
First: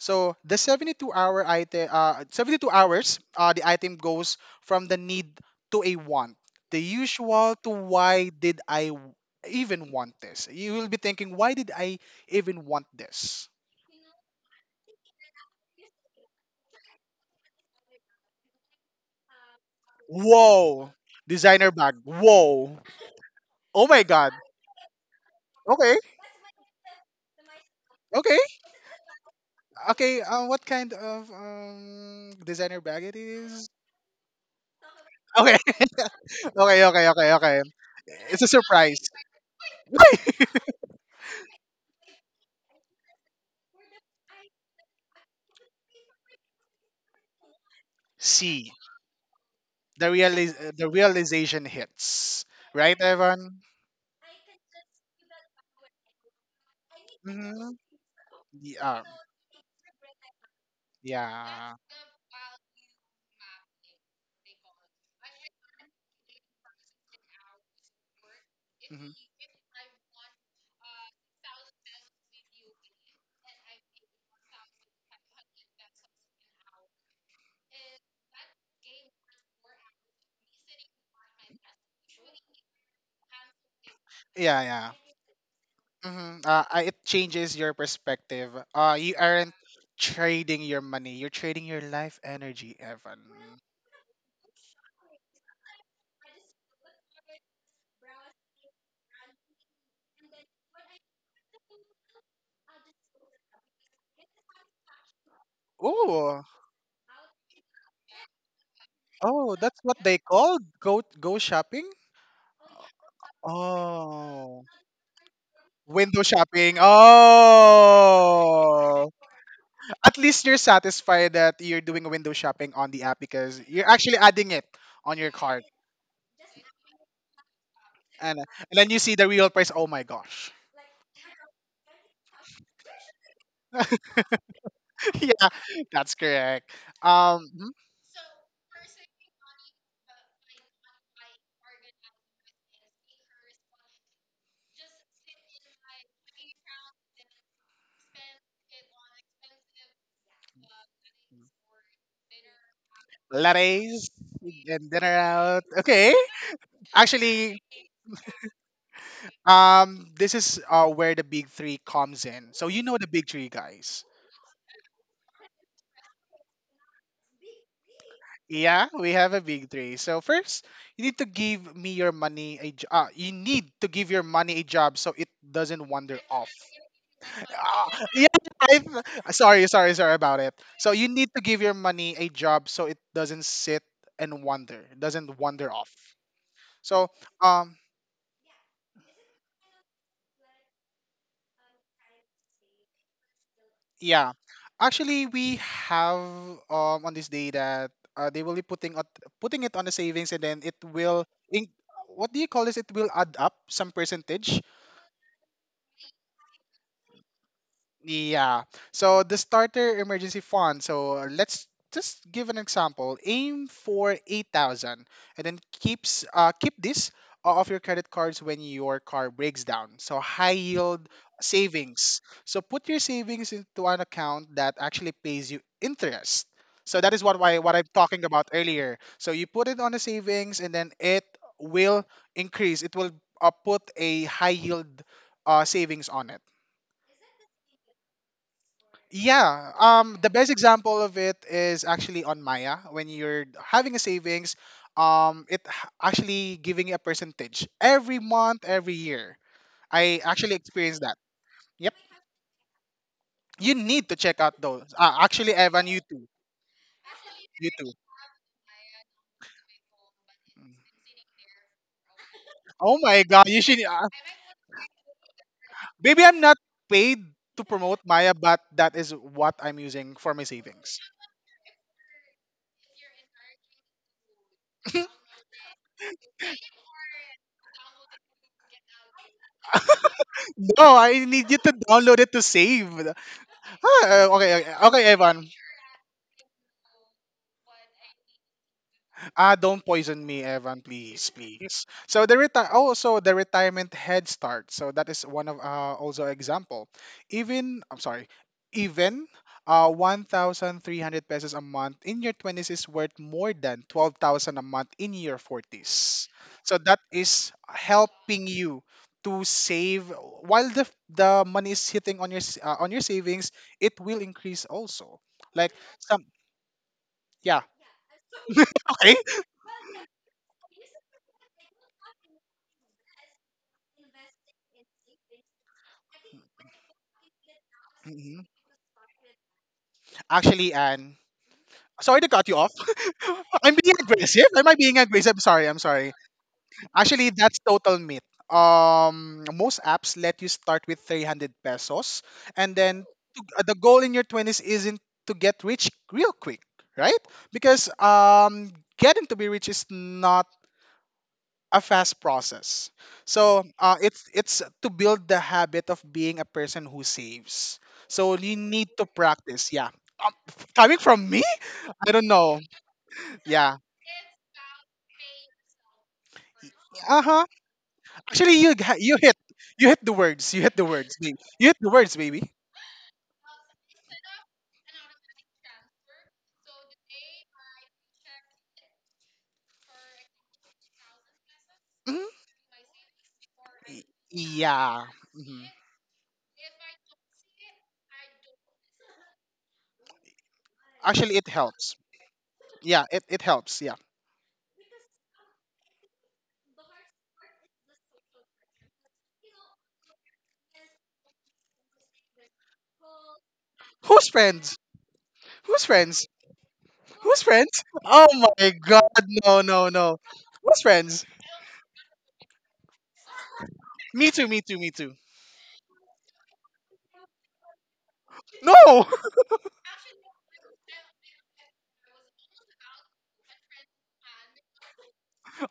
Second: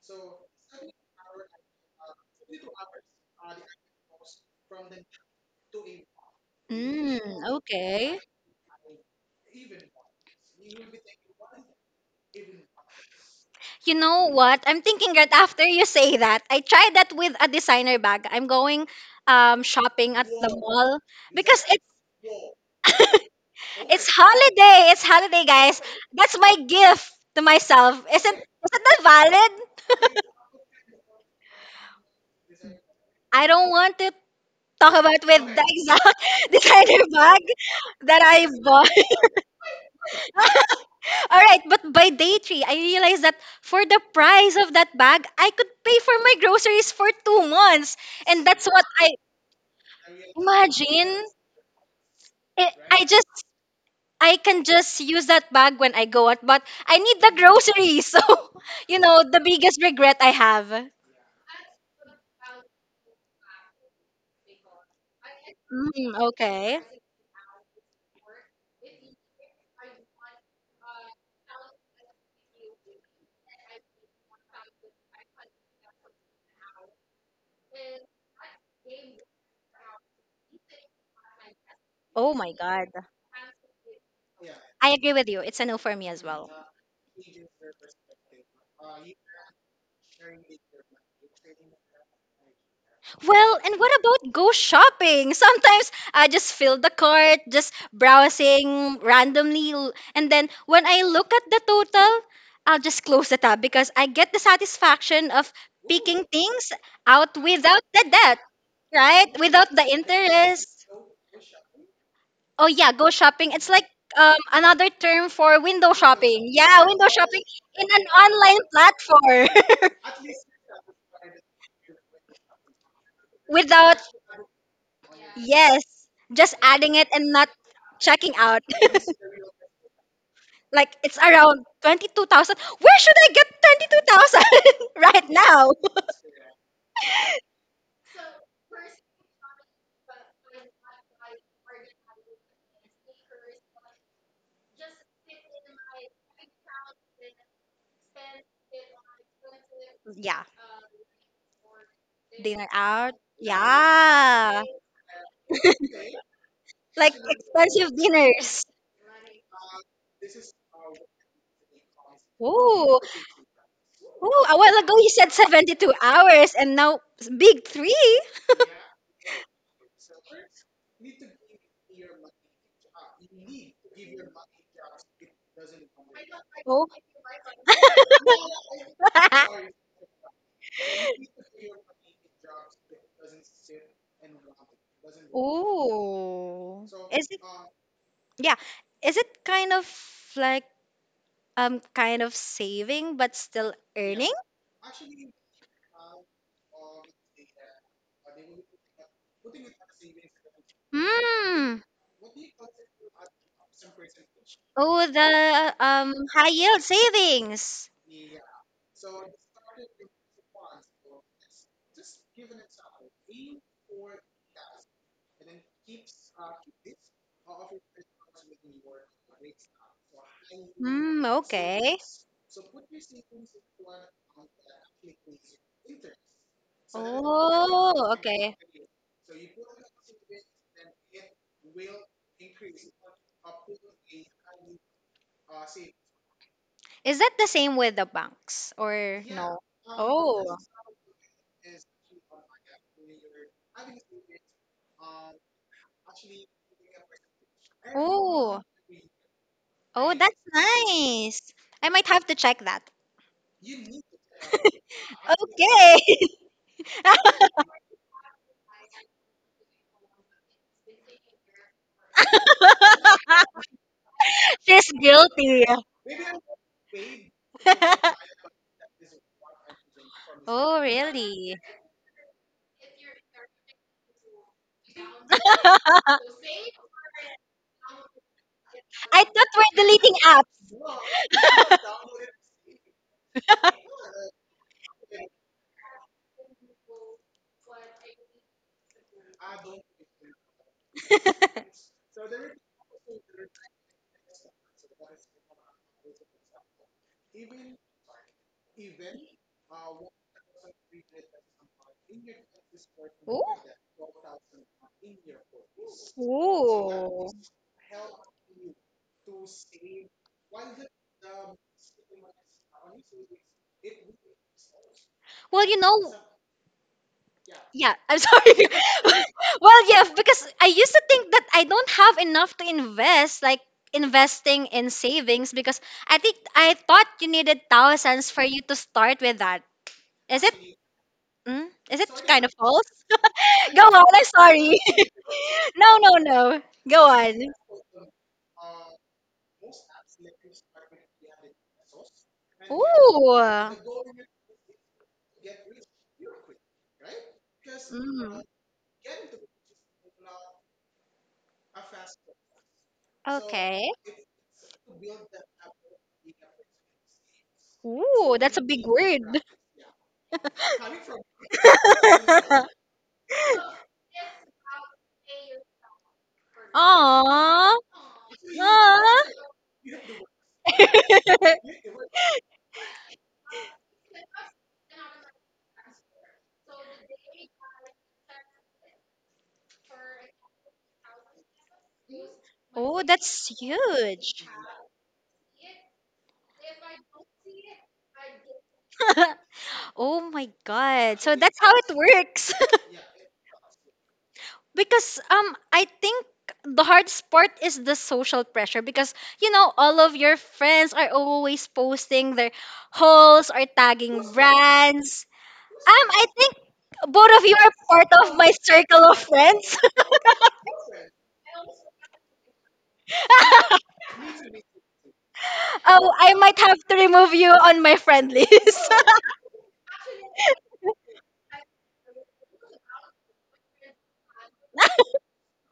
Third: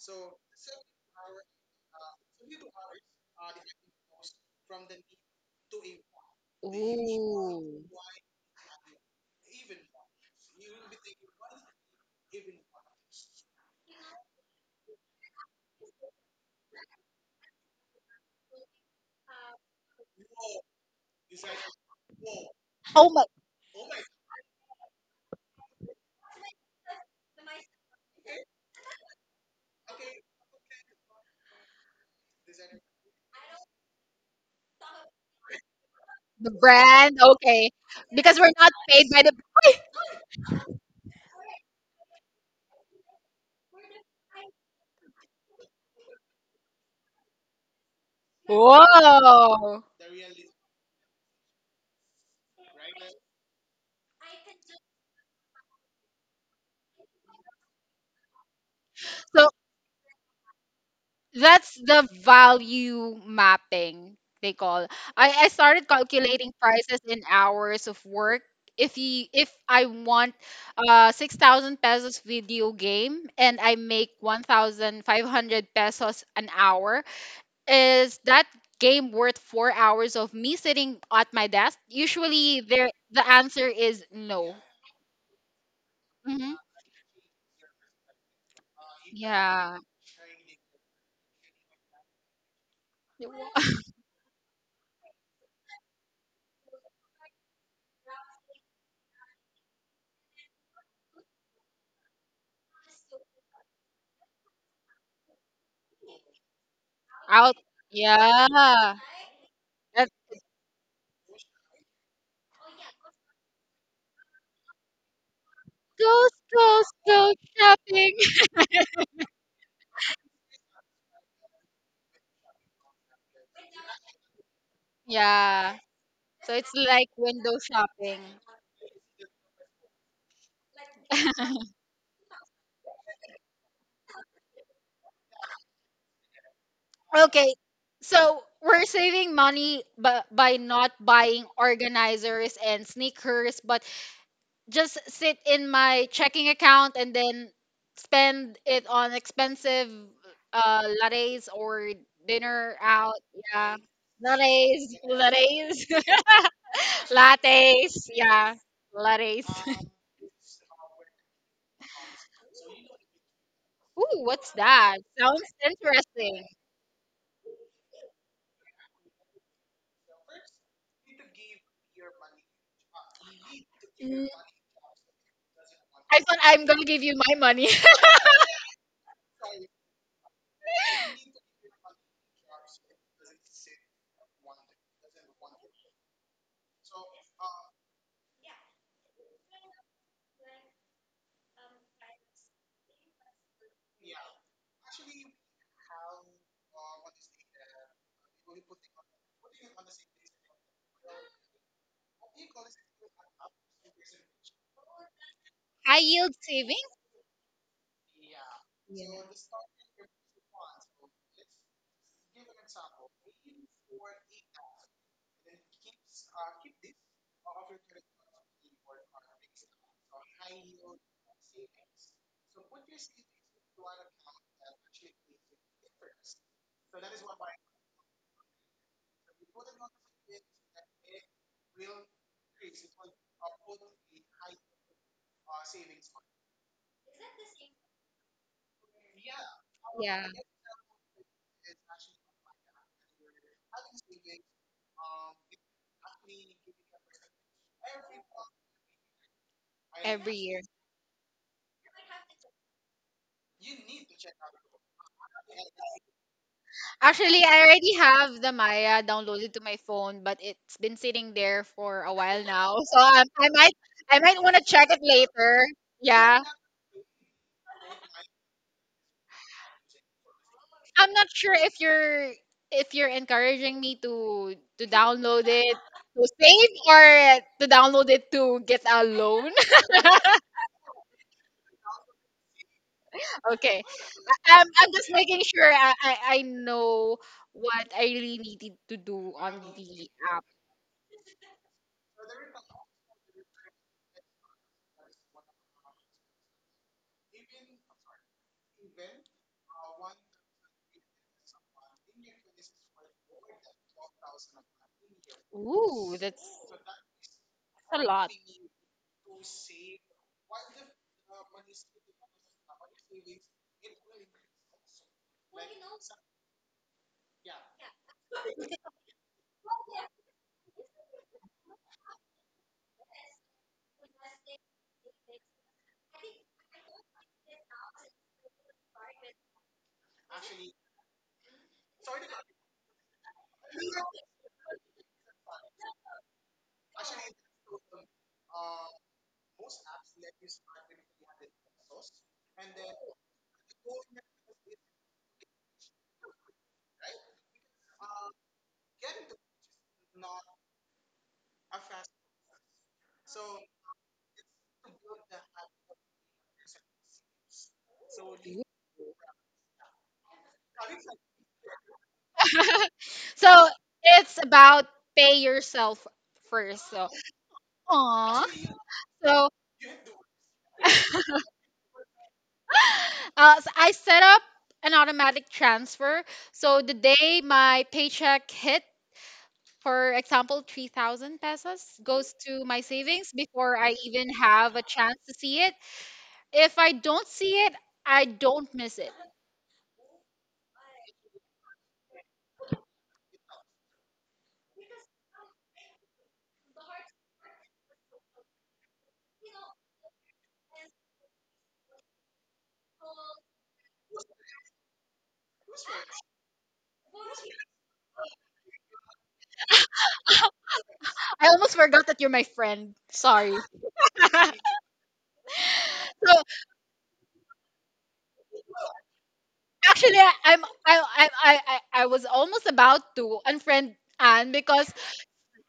[SPEAKER 1] So the 72 hour item, uh, 72 hours, the item goes from the need to a want, the
[SPEAKER 3] Mm,
[SPEAKER 1] usual to
[SPEAKER 2] Ooh.
[SPEAKER 3] okay.
[SPEAKER 1] why did I w- even want this? You will be thinking, why did I even want this?
[SPEAKER 3] You know what? I'm thinking right after you say that, I tried that with a designer bag. I'm going shopping at the, yes,
[SPEAKER 1] Whoa,
[SPEAKER 3] mall because,
[SPEAKER 1] designer
[SPEAKER 3] yes, it's
[SPEAKER 1] bag. Whoa,
[SPEAKER 2] Oh my,
[SPEAKER 1] oh my
[SPEAKER 3] it's
[SPEAKER 1] god.
[SPEAKER 3] holiday. It's holiday, guys.
[SPEAKER 1] Okay,
[SPEAKER 3] That's my gift to myself. Isn't
[SPEAKER 1] okay,
[SPEAKER 3] isn't that valid?
[SPEAKER 1] okay. What kind of designer bag it
[SPEAKER 3] I
[SPEAKER 1] is?
[SPEAKER 3] don't want to talk about
[SPEAKER 1] Okay.
[SPEAKER 3] with the exact
[SPEAKER 2] the
[SPEAKER 1] Okay,
[SPEAKER 3] designer
[SPEAKER 1] okay,
[SPEAKER 2] brand.
[SPEAKER 1] okay,
[SPEAKER 3] bag
[SPEAKER 1] okay.
[SPEAKER 2] Okay,
[SPEAKER 3] that
[SPEAKER 2] because
[SPEAKER 1] It's a
[SPEAKER 3] I
[SPEAKER 2] we're not
[SPEAKER 3] bought.
[SPEAKER 1] surprise.
[SPEAKER 2] paid by the.
[SPEAKER 3] All right, but by day three, I realized that for the price of that bag, I could pay for my groceries for 2 months. And that's
[SPEAKER 1] C.
[SPEAKER 3] what I
[SPEAKER 2] Whoa.
[SPEAKER 1] The
[SPEAKER 3] imagine.
[SPEAKER 1] realization hits.
[SPEAKER 3] It,
[SPEAKER 1] Right,
[SPEAKER 3] I just,
[SPEAKER 1] Evan?
[SPEAKER 3] I can just use that bag when I go out, but I need the
[SPEAKER 1] Mm-hmm.
[SPEAKER 3] groceries. So,
[SPEAKER 1] Yeah.
[SPEAKER 3] the
[SPEAKER 2] So
[SPEAKER 3] biggest regret I have.
[SPEAKER 2] that's
[SPEAKER 1] Yeah.
[SPEAKER 2] the value mapping they call. I started
[SPEAKER 3] Mm,
[SPEAKER 2] calculating
[SPEAKER 3] okay.
[SPEAKER 2] prices in hours of work. If
[SPEAKER 1] Hmm.
[SPEAKER 2] you if I want a 6,000 pesos video game and I make 1,500 pesos an hour, is that game worth 4 hours of me sitting at my desk?
[SPEAKER 3] Oh my
[SPEAKER 2] Usually, there
[SPEAKER 3] God.
[SPEAKER 2] the answer is no.
[SPEAKER 1] Yeah,
[SPEAKER 3] I
[SPEAKER 1] yeah.
[SPEAKER 3] agree with you. It's a no for me as
[SPEAKER 1] Mm-hmm.
[SPEAKER 3] well.
[SPEAKER 2] Hmm.
[SPEAKER 1] It changes your perspective. You aren't
[SPEAKER 2] Yeah.
[SPEAKER 1] trading your money. You're trading your life energy, Evan.
[SPEAKER 3] Well, and what about go shopping? Sometimes I just fill the cart, just browsing randomly, and then when I look at the total, I'll just close the tab because I get the satisfaction of picking
[SPEAKER 1] Oh,
[SPEAKER 3] things out
[SPEAKER 2] Out.
[SPEAKER 3] without the debt,
[SPEAKER 2] Yeah.
[SPEAKER 3] right?
[SPEAKER 1] oh,
[SPEAKER 3] Without
[SPEAKER 1] that's
[SPEAKER 3] the
[SPEAKER 1] what
[SPEAKER 2] That
[SPEAKER 1] they call
[SPEAKER 3] interest.
[SPEAKER 1] go go shopping.
[SPEAKER 3] Oh yeah, go shopping. It's like
[SPEAKER 1] Oh,
[SPEAKER 3] another term for window
[SPEAKER 1] window
[SPEAKER 3] shopping.
[SPEAKER 2] go,
[SPEAKER 1] shopping.
[SPEAKER 3] Yeah, window
[SPEAKER 2] go
[SPEAKER 3] shopping in an
[SPEAKER 2] shopping.
[SPEAKER 3] online
[SPEAKER 1] Oh,
[SPEAKER 3] platform
[SPEAKER 1] at least you're satisfied that you're doing window shopping on the app because you're
[SPEAKER 3] without
[SPEAKER 1] actually adding it on your cart,
[SPEAKER 2] Yeah.
[SPEAKER 3] yes,
[SPEAKER 2] So
[SPEAKER 3] just
[SPEAKER 2] it's
[SPEAKER 3] adding it
[SPEAKER 2] like
[SPEAKER 3] and not
[SPEAKER 2] window shopping.
[SPEAKER 3] checking
[SPEAKER 1] and
[SPEAKER 3] out.
[SPEAKER 1] then you see the real price. Oh my gosh.
[SPEAKER 3] Like it's around 22,000. Where should I get 22,000 right
[SPEAKER 1] Yeah,
[SPEAKER 3] now?
[SPEAKER 1] that's correct.
[SPEAKER 2] Okay.
[SPEAKER 1] Mhm.
[SPEAKER 2] So we're saving money but by not buying organizers and sneakers, but just sit in my checking account and then spend it on expensive
[SPEAKER 3] Yeah.
[SPEAKER 2] lattes or
[SPEAKER 3] Dinner
[SPEAKER 2] dinner out.
[SPEAKER 3] out.
[SPEAKER 2] Yeah.
[SPEAKER 1] Lattes
[SPEAKER 3] Yeah.
[SPEAKER 1] and
[SPEAKER 2] Lattes,
[SPEAKER 1] dinner out.
[SPEAKER 2] lattes,
[SPEAKER 1] Okay,
[SPEAKER 3] Like
[SPEAKER 1] actually,
[SPEAKER 3] expensive
[SPEAKER 2] lattes. Yeah,
[SPEAKER 3] dinners.
[SPEAKER 2] lattes.
[SPEAKER 1] this is where the big three comes in. So you know
[SPEAKER 3] Ooh.
[SPEAKER 1] the big three guys.
[SPEAKER 2] Ooh,
[SPEAKER 3] Ooh,
[SPEAKER 2] what's
[SPEAKER 3] a while ago
[SPEAKER 2] that?
[SPEAKER 3] you said
[SPEAKER 2] Sounds
[SPEAKER 3] 72
[SPEAKER 2] interesting.
[SPEAKER 3] hours and now it's big three.
[SPEAKER 1] Yeah, we have a big three. So first, you need to give me your money you need to give your
[SPEAKER 2] Mm,
[SPEAKER 1] money a job so it doesn't wander
[SPEAKER 2] I thought
[SPEAKER 1] off.
[SPEAKER 2] I'm gonna
[SPEAKER 3] Oh.
[SPEAKER 2] give you my money.
[SPEAKER 1] Yeah, sorry, sorry, sorry about it. So you need to give your money a job so it doesn't sit and wander, doesn't wander off.
[SPEAKER 3] Ooh.
[SPEAKER 1] So
[SPEAKER 3] Is it
[SPEAKER 1] um
[SPEAKER 3] Yeah. Is it kind of like kind of saving but still
[SPEAKER 1] yeah,
[SPEAKER 3] earning?
[SPEAKER 1] actually we have on this day that they will be putting it on the savings, and then it will in,
[SPEAKER 3] Hmm.
[SPEAKER 1] what do you call this? It will add up some percentage.
[SPEAKER 3] Oh, the
[SPEAKER 2] High yield
[SPEAKER 3] high yield
[SPEAKER 2] savings.
[SPEAKER 3] savings.
[SPEAKER 1] Yeah. So the starter emergency fund. So let's just give an example. Aim for 8,000, and then keep this off your credit cards when your car breaks down. So high yield
[SPEAKER 3] Hmm. Okay.
[SPEAKER 1] savings. So put your savings into an account that actually pays you interest. So that is what I'm
[SPEAKER 3] Oh,
[SPEAKER 1] talking about
[SPEAKER 3] okay.
[SPEAKER 1] earlier. So you put it on the savings, and then it will increase. It will put a high yield savings on it.
[SPEAKER 3] Is that the same with the banks or no?
[SPEAKER 1] Yeah,
[SPEAKER 2] Yeah,
[SPEAKER 1] the best
[SPEAKER 3] Oh.
[SPEAKER 1] example of it is actually on Maya. When you're having a savings, it actually giving you a percentage every
[SPEAKER 3] Oh.
[SPEAKER 1] month, every year.
[SPEAKER 3] Oh,
[SPEAKER 1] I
[SPEAKER 3] that's
[SPEAKER 2] every
[SPEAKER 1] actually
[SPEAKER 2] year.
[SPEAKER 1] experienced that.
[SPEAKER 3] nice. I
[SPEAKER 1] Yep,
[SPEAKER 3] might have to check that.
[SPEAKER 1] you need to check out those. Actually, Evan, you too.
[SPEAKER 3] Okay.
[SPEAKER 2] Actually, I
[SPEAKER 1] You too.
[SPEAKER 2] already have the Maya downloaded to my phone, but it's been sitting there for a while now.
[SPEAKER 1] Oh
[SPEAKER 2] So
[SPEAKER 1] my God,
[SPEAKER 2] I
[SPEAKER 1] you
[SPEAKER 2] might
[SPEAKER 1] should.
[SPEAKER 2] want to
[SPEAKER 3] She's
[SPEAKER 2] check it
[SPEAKER 3] guilty.
[SPEAKER 2] later.
[SPEAKER 1] Baby, I'm
[SPEAKER 2] Yeah.
[SPEAKER 1] not paid to promote Maya, but that is what I'm using for my
[SPEAKER 3] Oh,
[SPEAKER 1] savings.
[SPEAKER 2] I'm not
[SPEAKER 3] really?
[SPEAKER 2] sure if you're encouraging me to download it to save or to download it to get a
[SPEAKER 3] I thought
[SPEAKER 2] loan.
[SPEAKER 3] we're deleting apps.
[SPEAKER 1] No, I need you to download it to save.
[SPEAKER 2] Okay.
[SPEAKER 1] Okay, okay,
[SPEAKER 2] I'm
[SPEAKER 1] okay,
[SPEAKER 2] just making
[SPEAKER 1] Evan.
[SPEAKER 2] sure I know what I really needed to do on
[SPEAKER 1] Don't
[SPEAKER 2] the
[SPEAKER 1] poison me,
[SPEAKER 2] app.
[SPEAKER 1] Evan, please, please. So the retire, oh, so the retirement head start. So that is one of also example. Even I'm sorry, even 1,300 pesos a month in your twenties is worth more than 12,000 a month in your
[SPEAKER 2] Ooh,
[SPEAKER 1] forties.
[SPEAKER 2] that's
[SPEAKER 1] So
[SPEAKER 3] Ooh.
[SPEAKER 1] that is
[SPEAKER 2] a lot.
[SPEAKER 1] helping you to save while the money is hitting on your on your savings. It will increase also.
[SPEAKER 3] Well,
[SPEAKER 1] Like some yeah.
[SPEAKER 3] yeah, I'm sorry.
[SPEAKER 1] Okay.
[SPEAKER 3] Well, yeah, because I used to think that I don't have enough to invest, like investing in savings, because I thought you needed thousands for
[SPEAKER 1] Mhm.
[SPEAKER 3] you to start with that. Is it?
[SPEAKER 1] Actually, Anne,
[SPEAKER 3] Mm, is it
[SPEAKER 1] sorry to
[SPEAKER 3] kind
[SPEAKER 1] cut
[SPEAKER 3] of
[SPEAKER 1] you off.
[SPEAKER 3] false?
[SPEAKER 1] I'm
[SPEAKER 3] Go on.
[SPEAKER 1] being
[SPEAKER 3] I'm
[SPEAKER 1] aggressive. Am I
[SPEAKER 3] sorry.
[SPEAKER 1] being aggressive? Sorry, I'm
[SPEAKER 3] No, no,
[SPEAKER 1] sorry.
[SPEAKER 3] no. Go
[SPEAKER 1] Actually,
[SPEAKER 3] on.
[SPEAKER 1] that's total myth. Most apps let you start with 300 pesos, and then
[SPEAKER 3] Ooh.
[SPEAKER 1] the goal in your 20s isn't to get rich real quick, right? Because
[SPEAKER 3] Mm,
[SPEAKER 1] getting to be rich is not a fast process. So
[SPEAKER 3] okay.
[SPEAKER 1] uh, it's to build the habit of being a person who saves.
[SPEAKER 3] Ooh,
[SPEAKER 1] So
[SPEAKER 3] that's
[SPEAKER 1] you
[SPEAKER 3] a big
[SPEAKER 1] need to
[SPEAKER 3] word.
[SPEAKER 1] practice. Yeah, um, coming from me, I don't know.
[SPEAKER 2] So
[SPEAKER 1] Yeah.
[SPEAKER 2] it's about pay yourself first. So,
[SPEAKER 1] Uh huh.
[SPEAKER 3] Aww.
[SPEAKER 2] aw.
[SPEAKER 1] Actually,
[SPEAKER 3] Aww.
[SPEAKER 2] So,
[SPEAKER 1] you hit the words. You hit the words, babe. You hit the words, baby.
[SPEAKER 2] so I set up an automatic transfer. So the day my paycheck hit, for example, 3,000 pesos
[SPEAKER 1] Mhm.
[SPEAKER 2] goes to my
[SPEAKER 3] Oh,
[SPEAKER 2] savings
[SPEAKER 3] that's
[SPEAKER 2] before I
[SPEAKER 1] Y-
[SPEAKER 2] even
[SPEAKER 3] huge.
[SPEAKER 2] have a
[SPEAKER 1] Yeah.
[SPEAKER 2] chance to see
[SPEAKER 1] Mhm.
[SPEAKER 2] it. If I don't see it, I don't miss it.
[SPEAKER 3] Oh my god. So
[SPEAKER 1] Actually, it
[SPEAKER 3] that's how it
[SPEAKER 1] helps.
[SPEAKER 3] works.
[SPEAKER 1] Yeah, it helps. Yeah.
[SPEAKER 3] Because I think the hardest part is the social pressure because you know all of your friends are always posting their hauls or tagging
[SPEAKER 1] Who's friends?
[SPEAKER 3] brands.
[SPEAKER 1] Who's
[SPEAKER 3] I
[SPEAKER 1] friends?
[SPEAKER 3] think both
[SPEAKER 1] Who's
[SPEAKER 3] of you are
[SPEAKER 1] friends?
[SPEAKER 3] part
[SPEAKER 1] Oh
[SPEAKER 3] of my
[SPEAKER 1] my
[SPEAKER 3] circle of
[SPEAKER 1] god, no,
[SPEAKER 3] friends.
[SPEAKER 1] no, no. Who's friends?
[SPEAKER 2] I almost forgot that you're my friend. Sorry.
[SPEAKER 1] Me too,
[SPEAKER 2] so
[SPEAKER 1] me too, me too.
[SPEAKER 3] Oh, I might have to remove you on my friend list.
[SPEAKER 1] No!
[SPEAKER 2] Actually, I- I'm I was almost about to unfriend Anne because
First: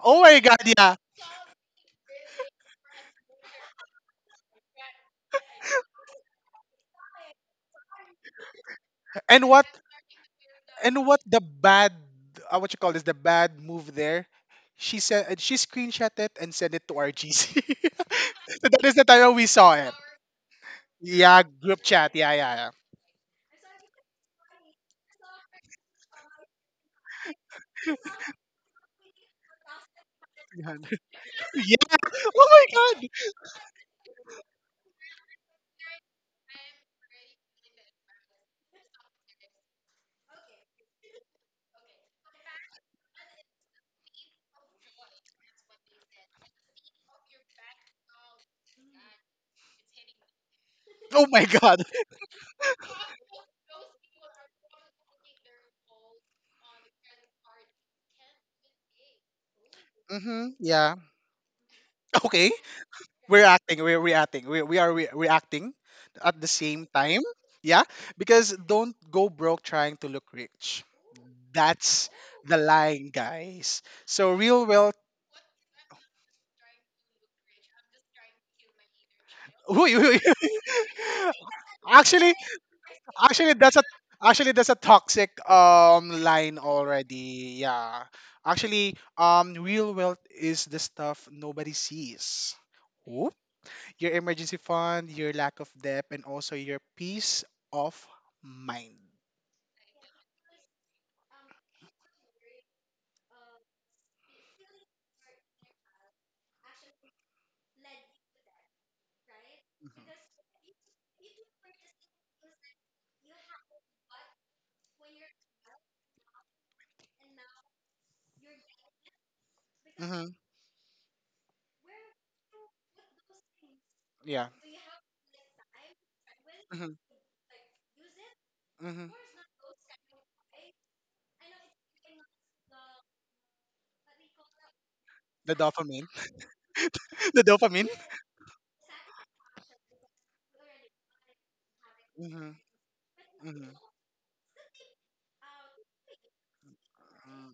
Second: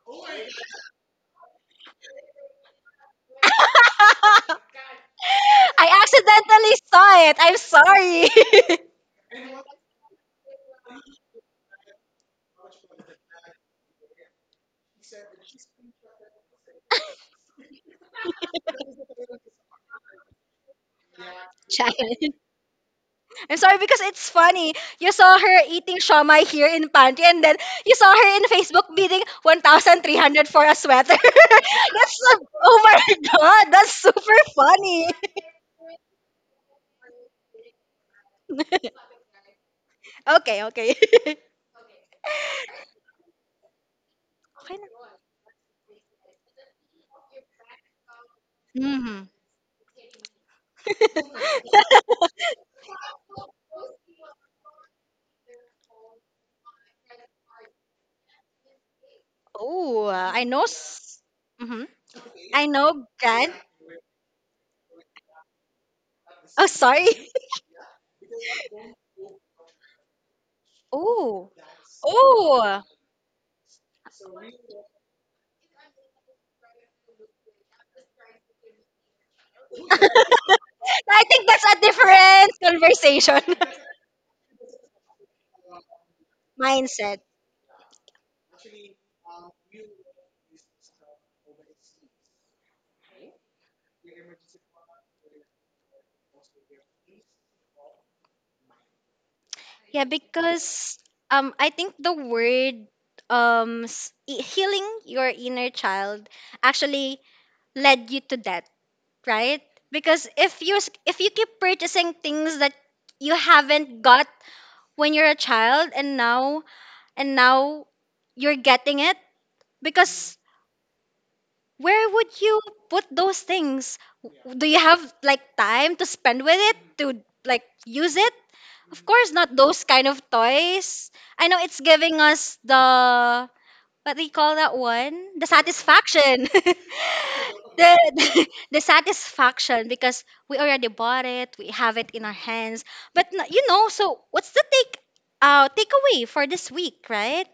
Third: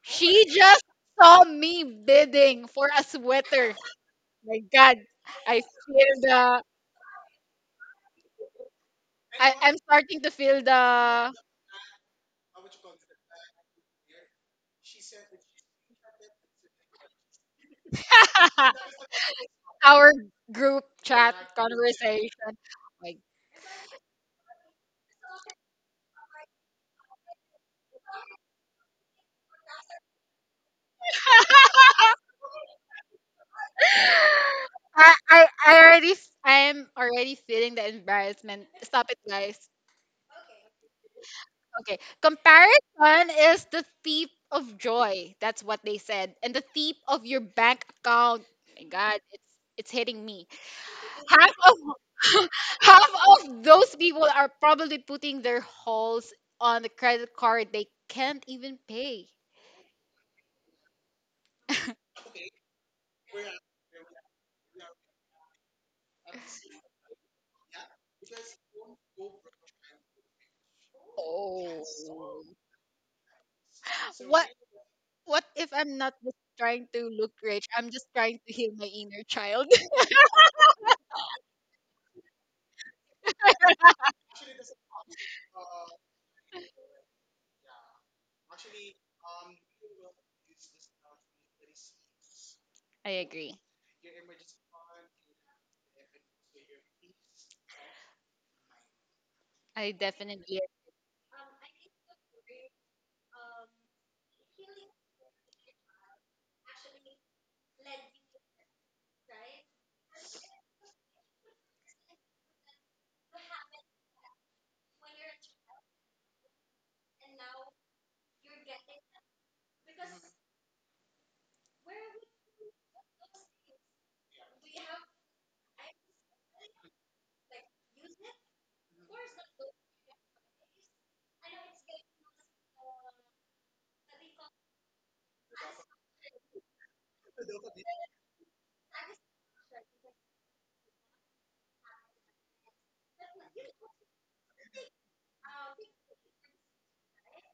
[SPEAKER 1] Oh my
[SPEAKER 2] she
[SPEAKER 1] god,
[SPEAKER 2] just
[SPEAKER 1] yeah.
[SPEAKER 2] saw me bidding for a sweater. My God, I
[SPEAKER 3] I
[SPEAKER 2] feel the
[SPEAKER 3] accidentally saw it. I'm sorry.
[SPEAKER 1] And
[SPEAKER 2] I,
[SPEAKER 1] what
[SPEAKER 2] I'm starting to feel
[SPEAKER 1] and what
[SPEAKER 2] the.
[SPEAKER 1] the bad what you call this the bad move there? She said she screenshot it and sent it to our GC. So that is the time we saw it.
[SPEAKER 2] Our group chat
[SPEAKER 1] Yeah, group
[SPEAKER 3] Child.
[SPEAKER 1] chat. Yeah,
[SPEAKER 2] conversation.
[SPEAKER 1] yeah,
[SPEAKER 2] Like
[SPEAKER 3] I'm sorry because it's funny. You saw her eating shawmai here in pantry and then you saw her in Facebook bidding 1,300 for a
[SPEAKER 1] yeah.
[SPEAKER 3] sweater.
[SPEAKER 1] Yeah.
[SPEAKER 3] That's so,
[SPEAKER 1] Oh my
[SPEAKER 3] oh
[SPEAKER 1] god.
[SPEAKER 3] my god, that's super funny.
[SPEAKER 2] I I I already I'm already feeling the embarrassment. Stop it, guys.
[SPEAKER 3] Okay, okay.
[SPEAKER 2] Okay. Comparison is the thief of
[SPEAKER 3] Okay
[SPEAKER 2] joy. That's what they said. And the thief of your bank account. My
[SPEAKER 3] na.
[SPEAKER 2] God,
[SPEAKER 3] Hmm.
[SPEAKER 2] it's hitting me.
[SPEAKER 1] Oh my
[SPEAKER 2] Half of
[SPEAKER 1] god.
[SPEAKER 2] half of those people are probably putting their holes on the credit card they can't even pay.
[SPEAKER 3] Oh, I
[SPEAKER 1] Mhm.
[SPEAKER 3] know.
[SPEAKER 1] Yeah.
[SPEAKER 3] Mhm.
[SPEAKER 1] Okay.
[SPEAKER 3] I know,
[SPEAKER 1] we're
[SPEAKER 3] Grant.
[SPEAKER 1] acting we're reacting we are re- reacting at the
[SPEAKER 3] Oh,
[SPEAKER 1] same
[SPEAKER 3] sorry.
[SPEAKER 1] time, yeah, because don't go broke trying to look rich.
[SPEAKER 3] Oh.
[SPEAKER 1] That's
[SPEAKER 2] Oh.
[SPEAKER 1] the
[SPEAKER 3] Oh.
[SPEAKER 1] line, guys. So
[SPEAKER 2] What
[SPEAKER 1] real wealth—
[SPEAKER 2] what if I'm not just trying to look rich? I'm just trying to heal my inner child.
[SPEAKER 1] Uy, uy, uy.
[SPEAKER 3] I think that's a
[SPEAKER 1] actually
[SPEAKER 3] different conversation.
[SPEAKER 1] actually that's a actually, that's a toxic line
[SPEAKER 3] Mindset.
[SPEAKER 1] already, yeah. actually Real wealth is the stuff nobody sees.
[SPEAKER 2] I
[SPEAKER 1] Oop.
[SPEAKER 2] agree.
[SPEAKER 1] Your emergency fund, your lack of debt, and also your peace of mind.
[SPEAKER 2] I
[SPEAKER 3] Yeah,
[SPEAKER 2] definitely.
[SPEAKER 3] because I think the word healing your inner child actually led you to that, right? Because if you keep purchasing things that you haven't got when you're a child and now you're getting it
[SPEAKER 1] Mm-hmm.
[SPEAKER 3] because where would you put those things?
[SPEAKER 1] Yeah.
[SPEAKER 3] Do you have like time to spend with it
[SPEAKER 1] Hmm.
[SPEAKER 3] to like use it? Of
[SPEAKER 1] Hmm.
[SPEAKER 3] course, not those kind of toys. I know it's giving us the what do you call that one? The
[SPEAKER 1] The dopamine.
[SPEAKER 3] satisfaction.
[SPEAKER 1] The dopamine.
[SPEAKER 3] The, the satisfaction because we already bought it, we have it in our
[SPEAKER 1] Hmm.
[SPEAKER 3] hands. But
[SPEAKER 1] Hmm.
[SPEAKER 3] so what's the take takeaway for this week, right?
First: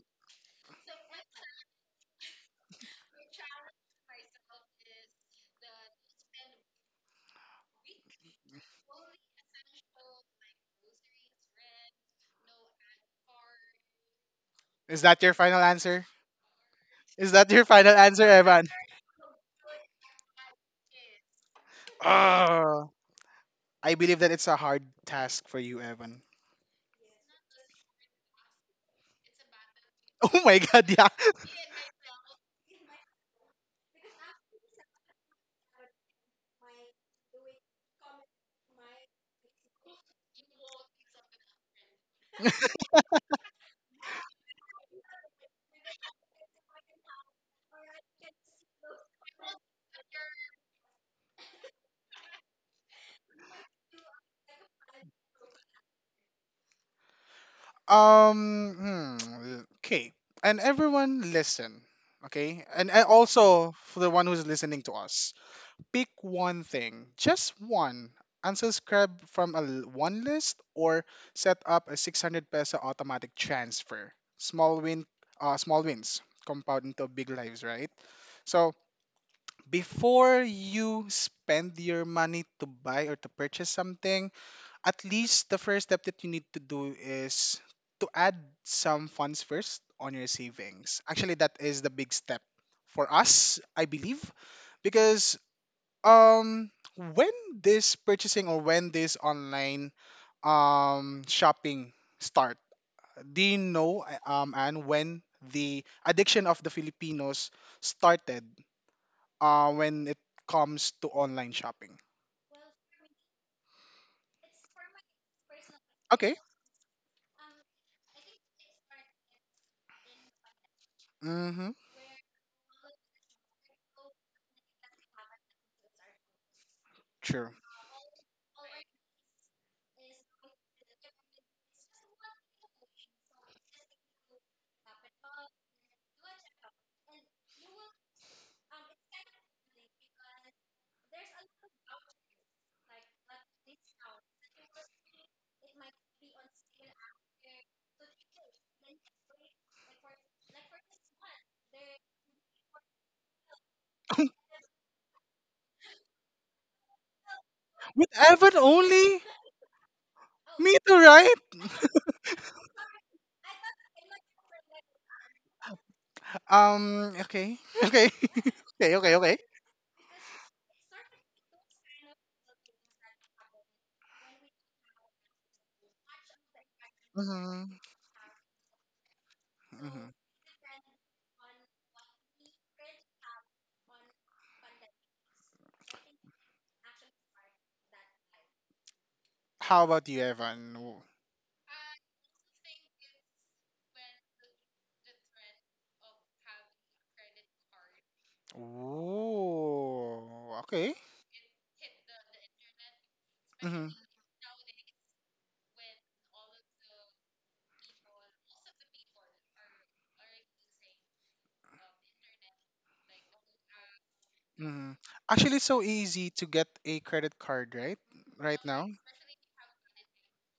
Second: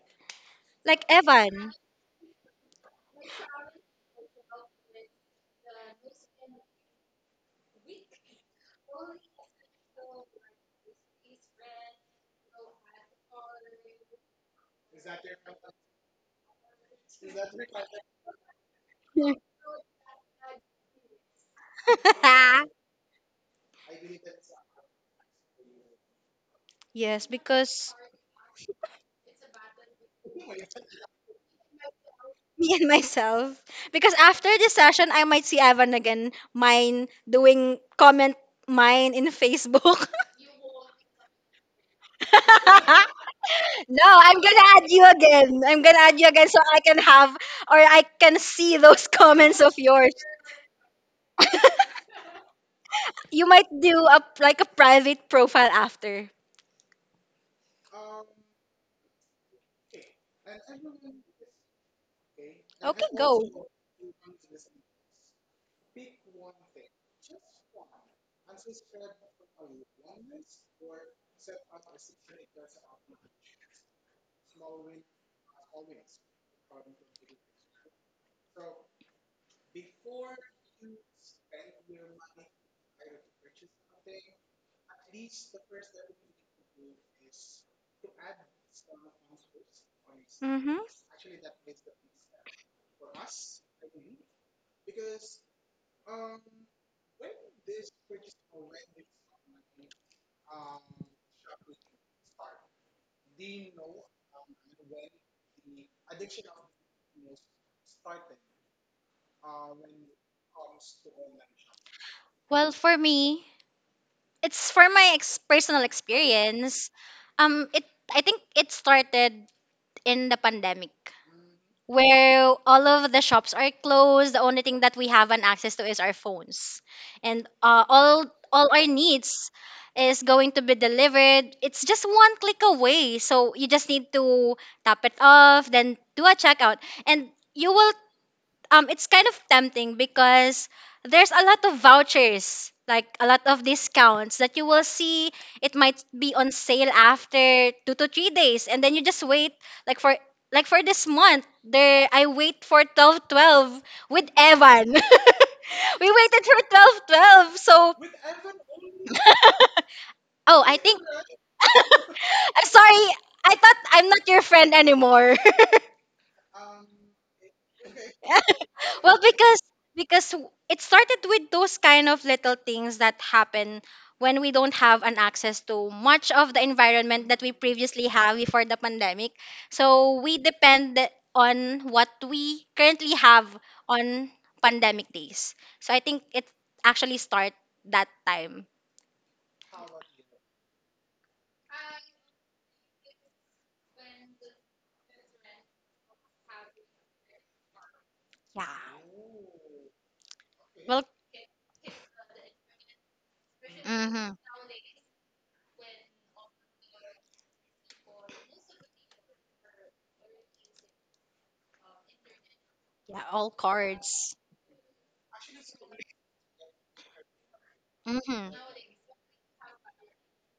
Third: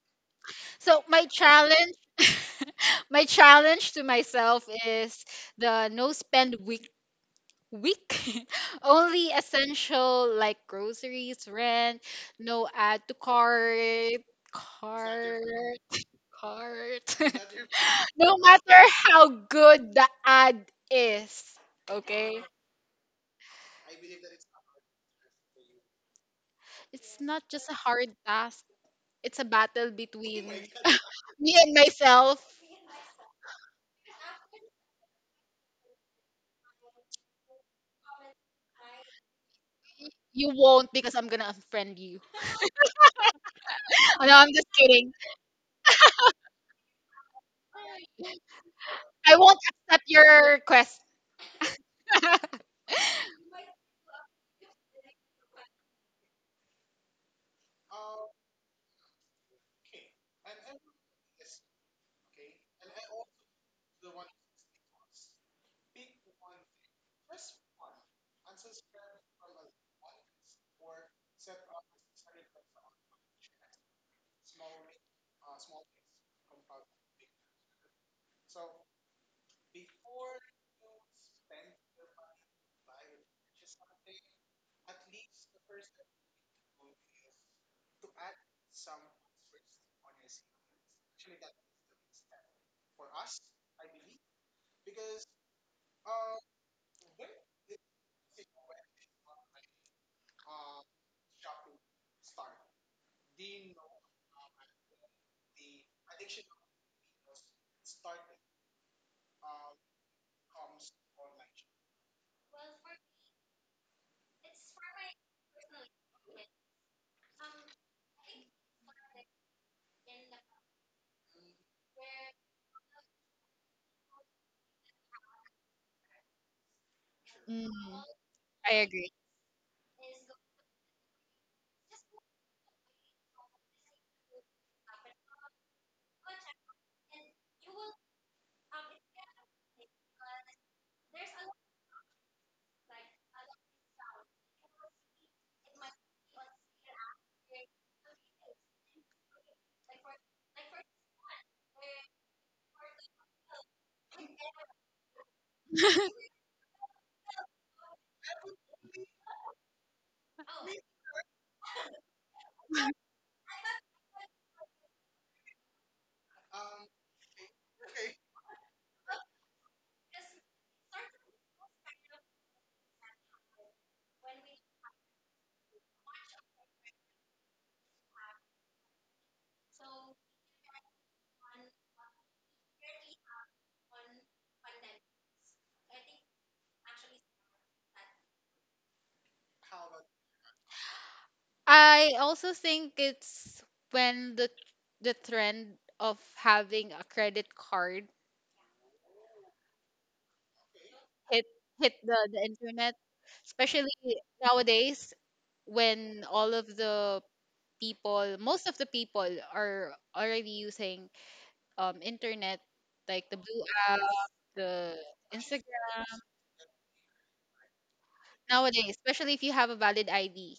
[SPEAKER 2] So
[SPEAKER 3] Like
[SPEAKER 2] my
[SPEAKER 3] Evan.
[SPEAKER 2] challenge, my challenge to myself is the no spend week, week only essential, like groceries, rent. No add to cart,
[SPEAKER 1] Is that your final
[SPEAKER 2] cart,
[SPEAKER 1] answer?
[SPEAKER 2] cart,
[SPEAKER 1] Is that your final answer,
[SPEAKER 2] no
[SPEAKER 1] Evan?
[SPEAKER 2] matter how good the ad is. Okay.
[SPEAKER 1] Oh, I believe that it's a hard task for you, Evan.
[SPEAKER 2] It's
[SPEAKER 3] Yes,
[SPEAKER 2] not just a
[SPEAKER 3] because
[SPEAKER 2] hard task, it's a battle
[SPEAKER 1] Oh
[SPEAKER 2] between
[SPEAKER 1] my god, yeah.
[SPEAKER 2] me and myself.
[SPEAKER 3] me and myself. Because after this session, I might see Evan again, mine doing comment mine in Facebook.
[SPEAKER 2] You won't because I'm gonna unfriend you.
[SPEAKER 3] No,
[SPEAKER 2] Oh, no,
[SPEAKER 3] I'm
[SPEAKER 2] I'm just
[SPEAKER 3] gonna add you
[SPEAKER 2] kidding.
[SPEAKER 3] again. I'm gonna add you again so I can have or I can see those
[SPEAKER 2] I won't
[SPEAKER 3] comments of
[SPEAKER 2] accept
[SPEAKER 3] yours.
[SPEAKER 2] your quest.
[SPEAKER 3] You might do a like a private profile after.
[SPEAKER 1] Um, okay. And everyone listen, okay? And
[SPEAKER 3] Okay, go.
[SPEAKER 1] also for the one who's listening to us. Pick one thing, just one. Unsubscribe from one list, or set up a 600 peso automatic transfer. Small wins compound into big lives, right? So before you spend your money to buy or to purchase something, at least the first step that you need to do is to add some funds first on your
[SPEAKER 3] Hmm.
[SPEAKER 1] savings. Actually, that is the big step for us, I believe, because um when this purchasing, or when this online shopping start, do you know and when the addiction of the Filipinos started, when it comes to online shopping?
[SPEAKER 3] Well, for me, it's for my personal
[SPEAKER 1] Okay.
[SPEAKER 3] experience. It I think it started in the pandemic
[SPEAKER 1] Mm-hmm.
[SPEAKER 3] where all of the shops are closed. The only thing that we have an access to is our phones, and
[SPEAKER 1] Sure.
[SPEAKER 2] Mm,
[SPEAKER 3] all
[SPEAKER 2] I
[SPEAKER 3] our
[SPEAKER 2] agree.
[SPEAKER 3] needs is going to be delivered. It's just one click away, so you just need to tap it off, then do a checkout, and you will it's kind of tempting because there's a lot of vouchers like a lot of discounts that you will see it might be on sale after 2 to 3 days and then you just wait like for like for this month there I wait for twelve twelve with Evan. We waited for 12 12. So
[SPEAKER 1] With Evan only?
[SPEAKER 3] oh
[SPEAKER 1] Me
[SPEAKER 3] I
[SPEAKER 1] too,
[SPEAKER 3] think
[SPEAKER 1] right?
[SPEAKER 3] I'm sorry I thought I'm not your friend anymore.
[SPEAKER 1] Okay. Okay. okay okay
[SPEAKER 3] Well,
[SPEAKER 1] okay
[SPEAKER 3] it started with those kind of little things that happen when we don't have an access to much of the environment that we
[SPEAKER 1] Mm-hmm.
[SPEAKER 3] previously have before the pandemic.
[SPEAKER 1] Mm-hmm.
[SPEAKER 3] So we depend on what we currently have on pandemic days. So I think it actually start that time.
[SPEAKER 1] How about you, Evan?
[SPEAKER 2] I also think it's when the trend of having a credit card
[SPEAKER 3] Yeah.
[SPEAKER 1] Oh, okay.
[SPEAKER 3] Well,
[SPEAKER 2] hit hit the, internet,
[SPEAKER 1] Mm-hmm.
[SPEAKER 2] especially
[SPEAKER 3] mm-hmm.
[SPEAKER 2] nowadays when all of the people, most of the people are already using internet
[SPEAKER 3] Yeah,
[SPEAKER 2] like the
[SPEAKER 3] all
[SPEAKER 2] blue app,
[SPEAKER 3] cards.
[SPEAKER 1] Mm-hmm.
[SPEAKER 2] the
[SPEAKER 1] Actually, it's so
[SPEAKER 2] Instagram.
[SPEAKER 1] easy to get a credit card, right?
[SPEAKER 3] Mm-hmm.
[SPEAKER 1] Right
[SPEAKER 2] Nowadays,
[SPEAKER 1] now.
[SPEAKER 2] especially if you have a valid ID.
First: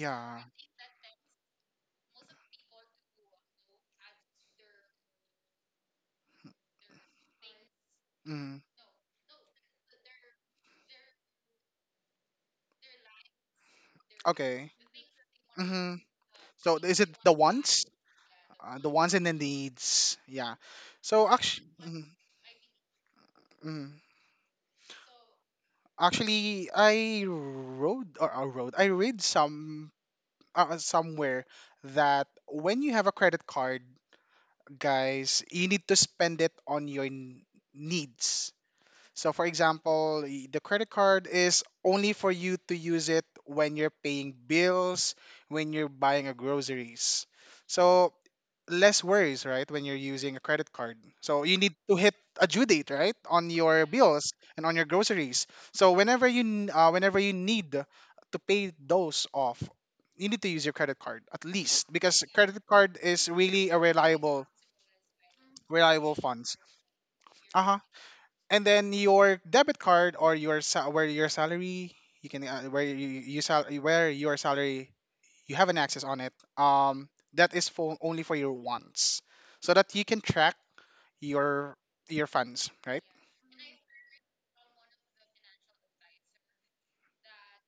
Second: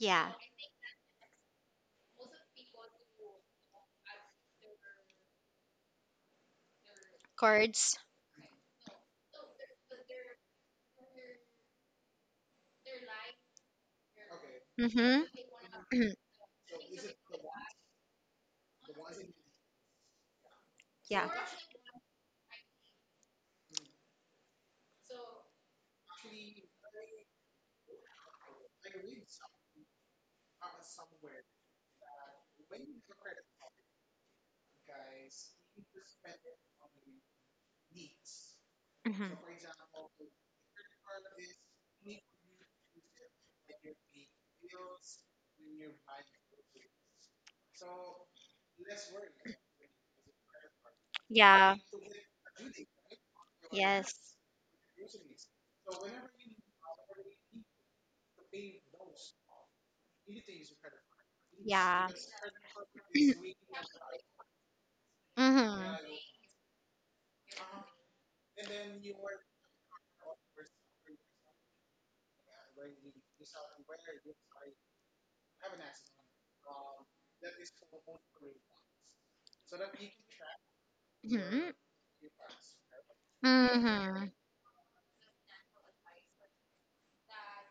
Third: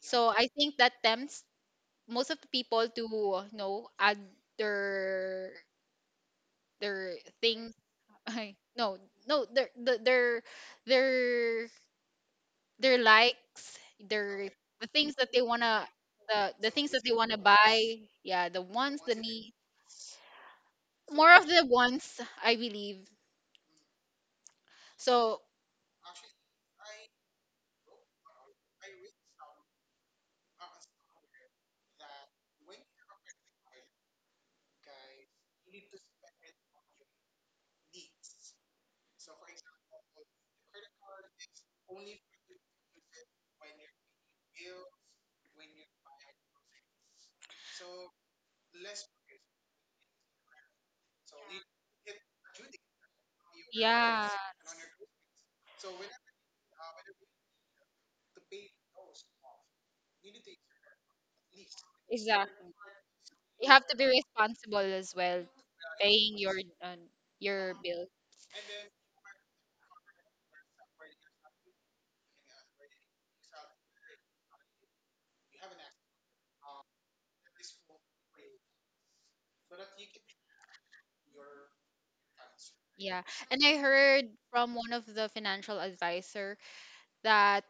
[SPEAKER 2] So I think that tempts most of the people to add their their things.
[SPEAKER 3] cards.
[SPEAKER 1] Mm-hmm.
[SPEAKER 2] No, no, their their likes, their
[SPEAKER 1] Okay.
[SPEAKER 2] the things that they wanna
[SPEAKER 1] Mm-hmm.
[SPEAKER 3] Mm-hmm.
[SPEAKER 2] the
[SPEAKER 1] So
[SPEAKER 2] things
[SPEAKER 1] is
[SPEAKER 2] that
[SPEAKER 1] it
[SPEAKER 2] they
[SPEAKER 1] the
[SPEAKER 2] wanna
[SPEAKER 1] wants?
[SPEAKER 2] buy. Yeah, the
[SPEAKER 1] The
[SPEAKER 2] ones the
[SPEAKER 1] wants and the
[SPEAKER 2] need
[SPEAKER 1] needs. Yeah.
[SPEAKER 3] Yeah.
[SPEAKER 1] So
[SPEAKER 2] more of the
[SPEAKER 1] actually,
[SPEAKER 2] ones I believe. So
[SPEAKER 1] actually, I wrote. I read some somewhere that when you have a credit card, guys, you need to spend it on needs.
[SPEAKER 3] Mm-hmm.
[SPEAKER 1] So, for example, the credit card is only for you to use it when you're paying bills, when you're buying a groceries. So, less worries, right, when you're using a credit card. So, you
[SPEAKER 3] Yeah.
[SPEAKER 1] need to hit a due date, right, on your
[SPEAKER 3] Yes.
[SPEAKER 2] yeah,
[SPEAKER 1] bills and on your groceries. So, whenever you need to pay those off, you need to use your credit card, at least,
[SPEAKER 3] Yeah.
[SPEAKER 1] because credit
[SPEAKER 2] exactly.
[SPEAKER 1] card is
[SPEAKER 2] You
[SPEAKER 1] really a
[SPEAKER 2] have to be
[SPEAKER 1] reliable—
[SPEAKER 2] responsible as well,
[SPEAKER 3] Mhm.
[SPEAKER 1] reliable
[SPEAKER 2] paying
[SPEAKER 1] funds.
[SPEAKER 2] uh,
[SPEAKER 1] Uh
[SPEAKER 2] your
[SPEAKER 1] huh.
[SPEAKER 2] bill.
[SPEAKER 1] And then your debit card, or where your salary— you can where you sal- where your salary you have an access on it. That is for only for your wants, so that you can track
[SPEAKER 3] Mhm.
[SPEAKER 1] your funds, right?
[SPEAKER 2] Yeah, and I heard
[SPEAKER 3] Mhm.
[SPEAKER 2] from one of the financial advisor that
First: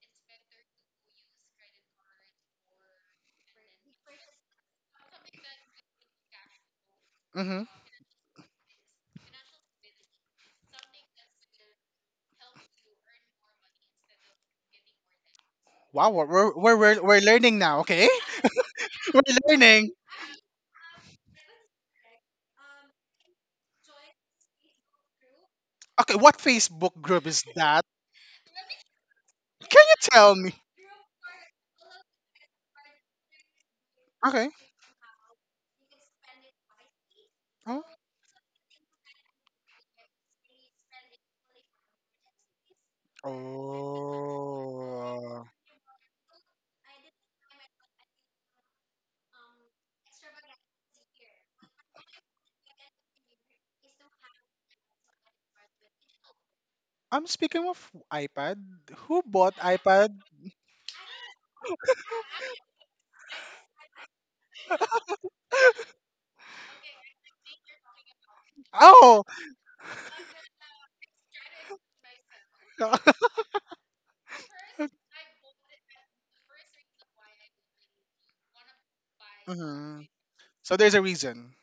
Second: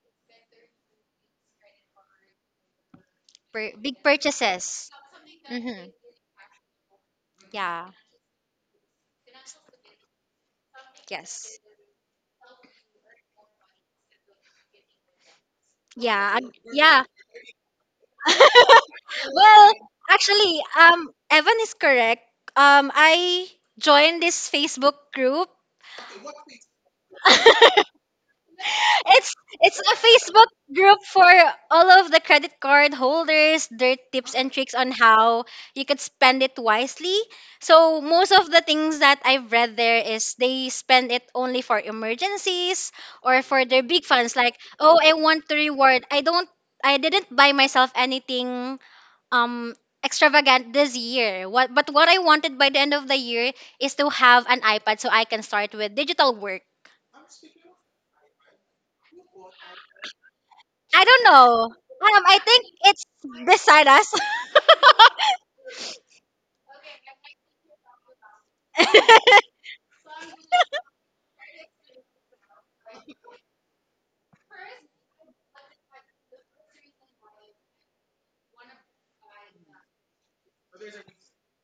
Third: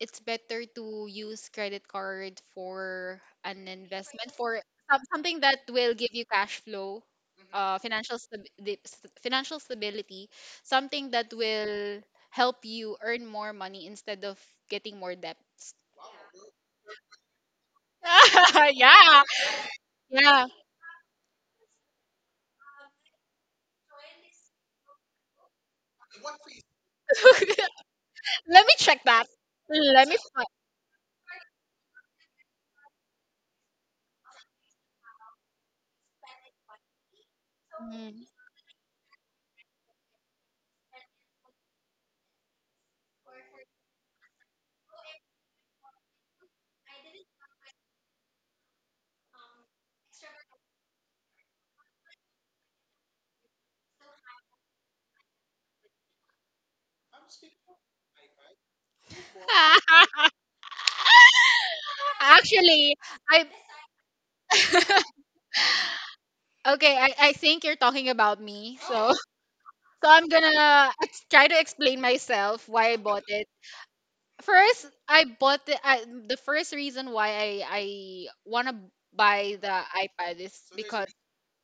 [SPEAKER 2] it's better to use credit card for an
[SPEAKER 3] Big
[SPEAKER 2] investment for
[SPEAKER 3] purchases.
[SPEAKER 2] something that will
[SPEAKER 3] Mhm.
[SPEAKER 2] give you cash flow,
[SPEAKER 1] Mm-hmm.
[SPEAKER 3] Yeah.
[SPEAKER 2] financial stability, something that
[SPEAKER 3] Yes.
[SPEAKER 2] will help you earn more money instead of getting more debts.
[SPEAKER 1] Wow, we're
[SPEAKER 3] Yeah.
[SPEAKER 1] we're we're, we're
[SPEAKER 3] Yeah.
[SPEAKER 1] we're learning now. Okay. We're
[SPEAKER 2] Yeah,
[SPEAKER 3] Well,
[SPEAKER 1] learning.
[SPEAKER 2] yeah.
[SPEAKER 3] actually, Evan is correct. I joined this Facebook group.
[SPEAKER 1] Okay, what Facebook group is that?
[SPEAKER 2] Let me check that.
[SPEAKER 3] It's it's
[SPEAKER 1] Can you
[SPEAKER 3] a
[SPEAKER 2] Let me.
[SPEAKER 1] tell
[SPEAKER 3] Facebook
[SPEAKER 1] me?
[SPEAKER 3] group for all of the credit card holders, their tips
[SPEAKER 1] Okay.
[SPEAKER 3] and tricks on how you could spend it wisely.
[SPEAKER 1] Oh.
[SPEAKER 3] So
[SPEAKER 2] Mm.
[SPEAKER 3] most of the things that I've read there is they spend it only for emergencies or for their big funds like, "Oh, I want
[SPEAKER 1] Oh.
[SPEAKER 3] to reward. I didn't buy myself anything um extravagant this year. What but what I wanted by the end of the year is to have an iPad so I can start with digital work."
[SPEAKER 1] I'm speaking of iPad. Who bought iPad?
[SPEAKER 3] I don't know. I think
[SPEAKER 2] Actually,
[SPEAKER 3] it's
[SPEAKER 2] I,
[SPEAKER 3] beside us.
[SPEAKER 2] okay. I think you're talking about me. So
[SPEAKER 1] Oh.
[SPEAKER 2] so I'm gonna try to explain myself why I bought it. First, I bought the I, the first reason why I wanna buy the
[SPEAKER 1] Mhm.
[SPEAKER 2] iPad is
[SPEAKER 1] So there's a
[SPEAKER 2] because
[SPEAKER 1] reason.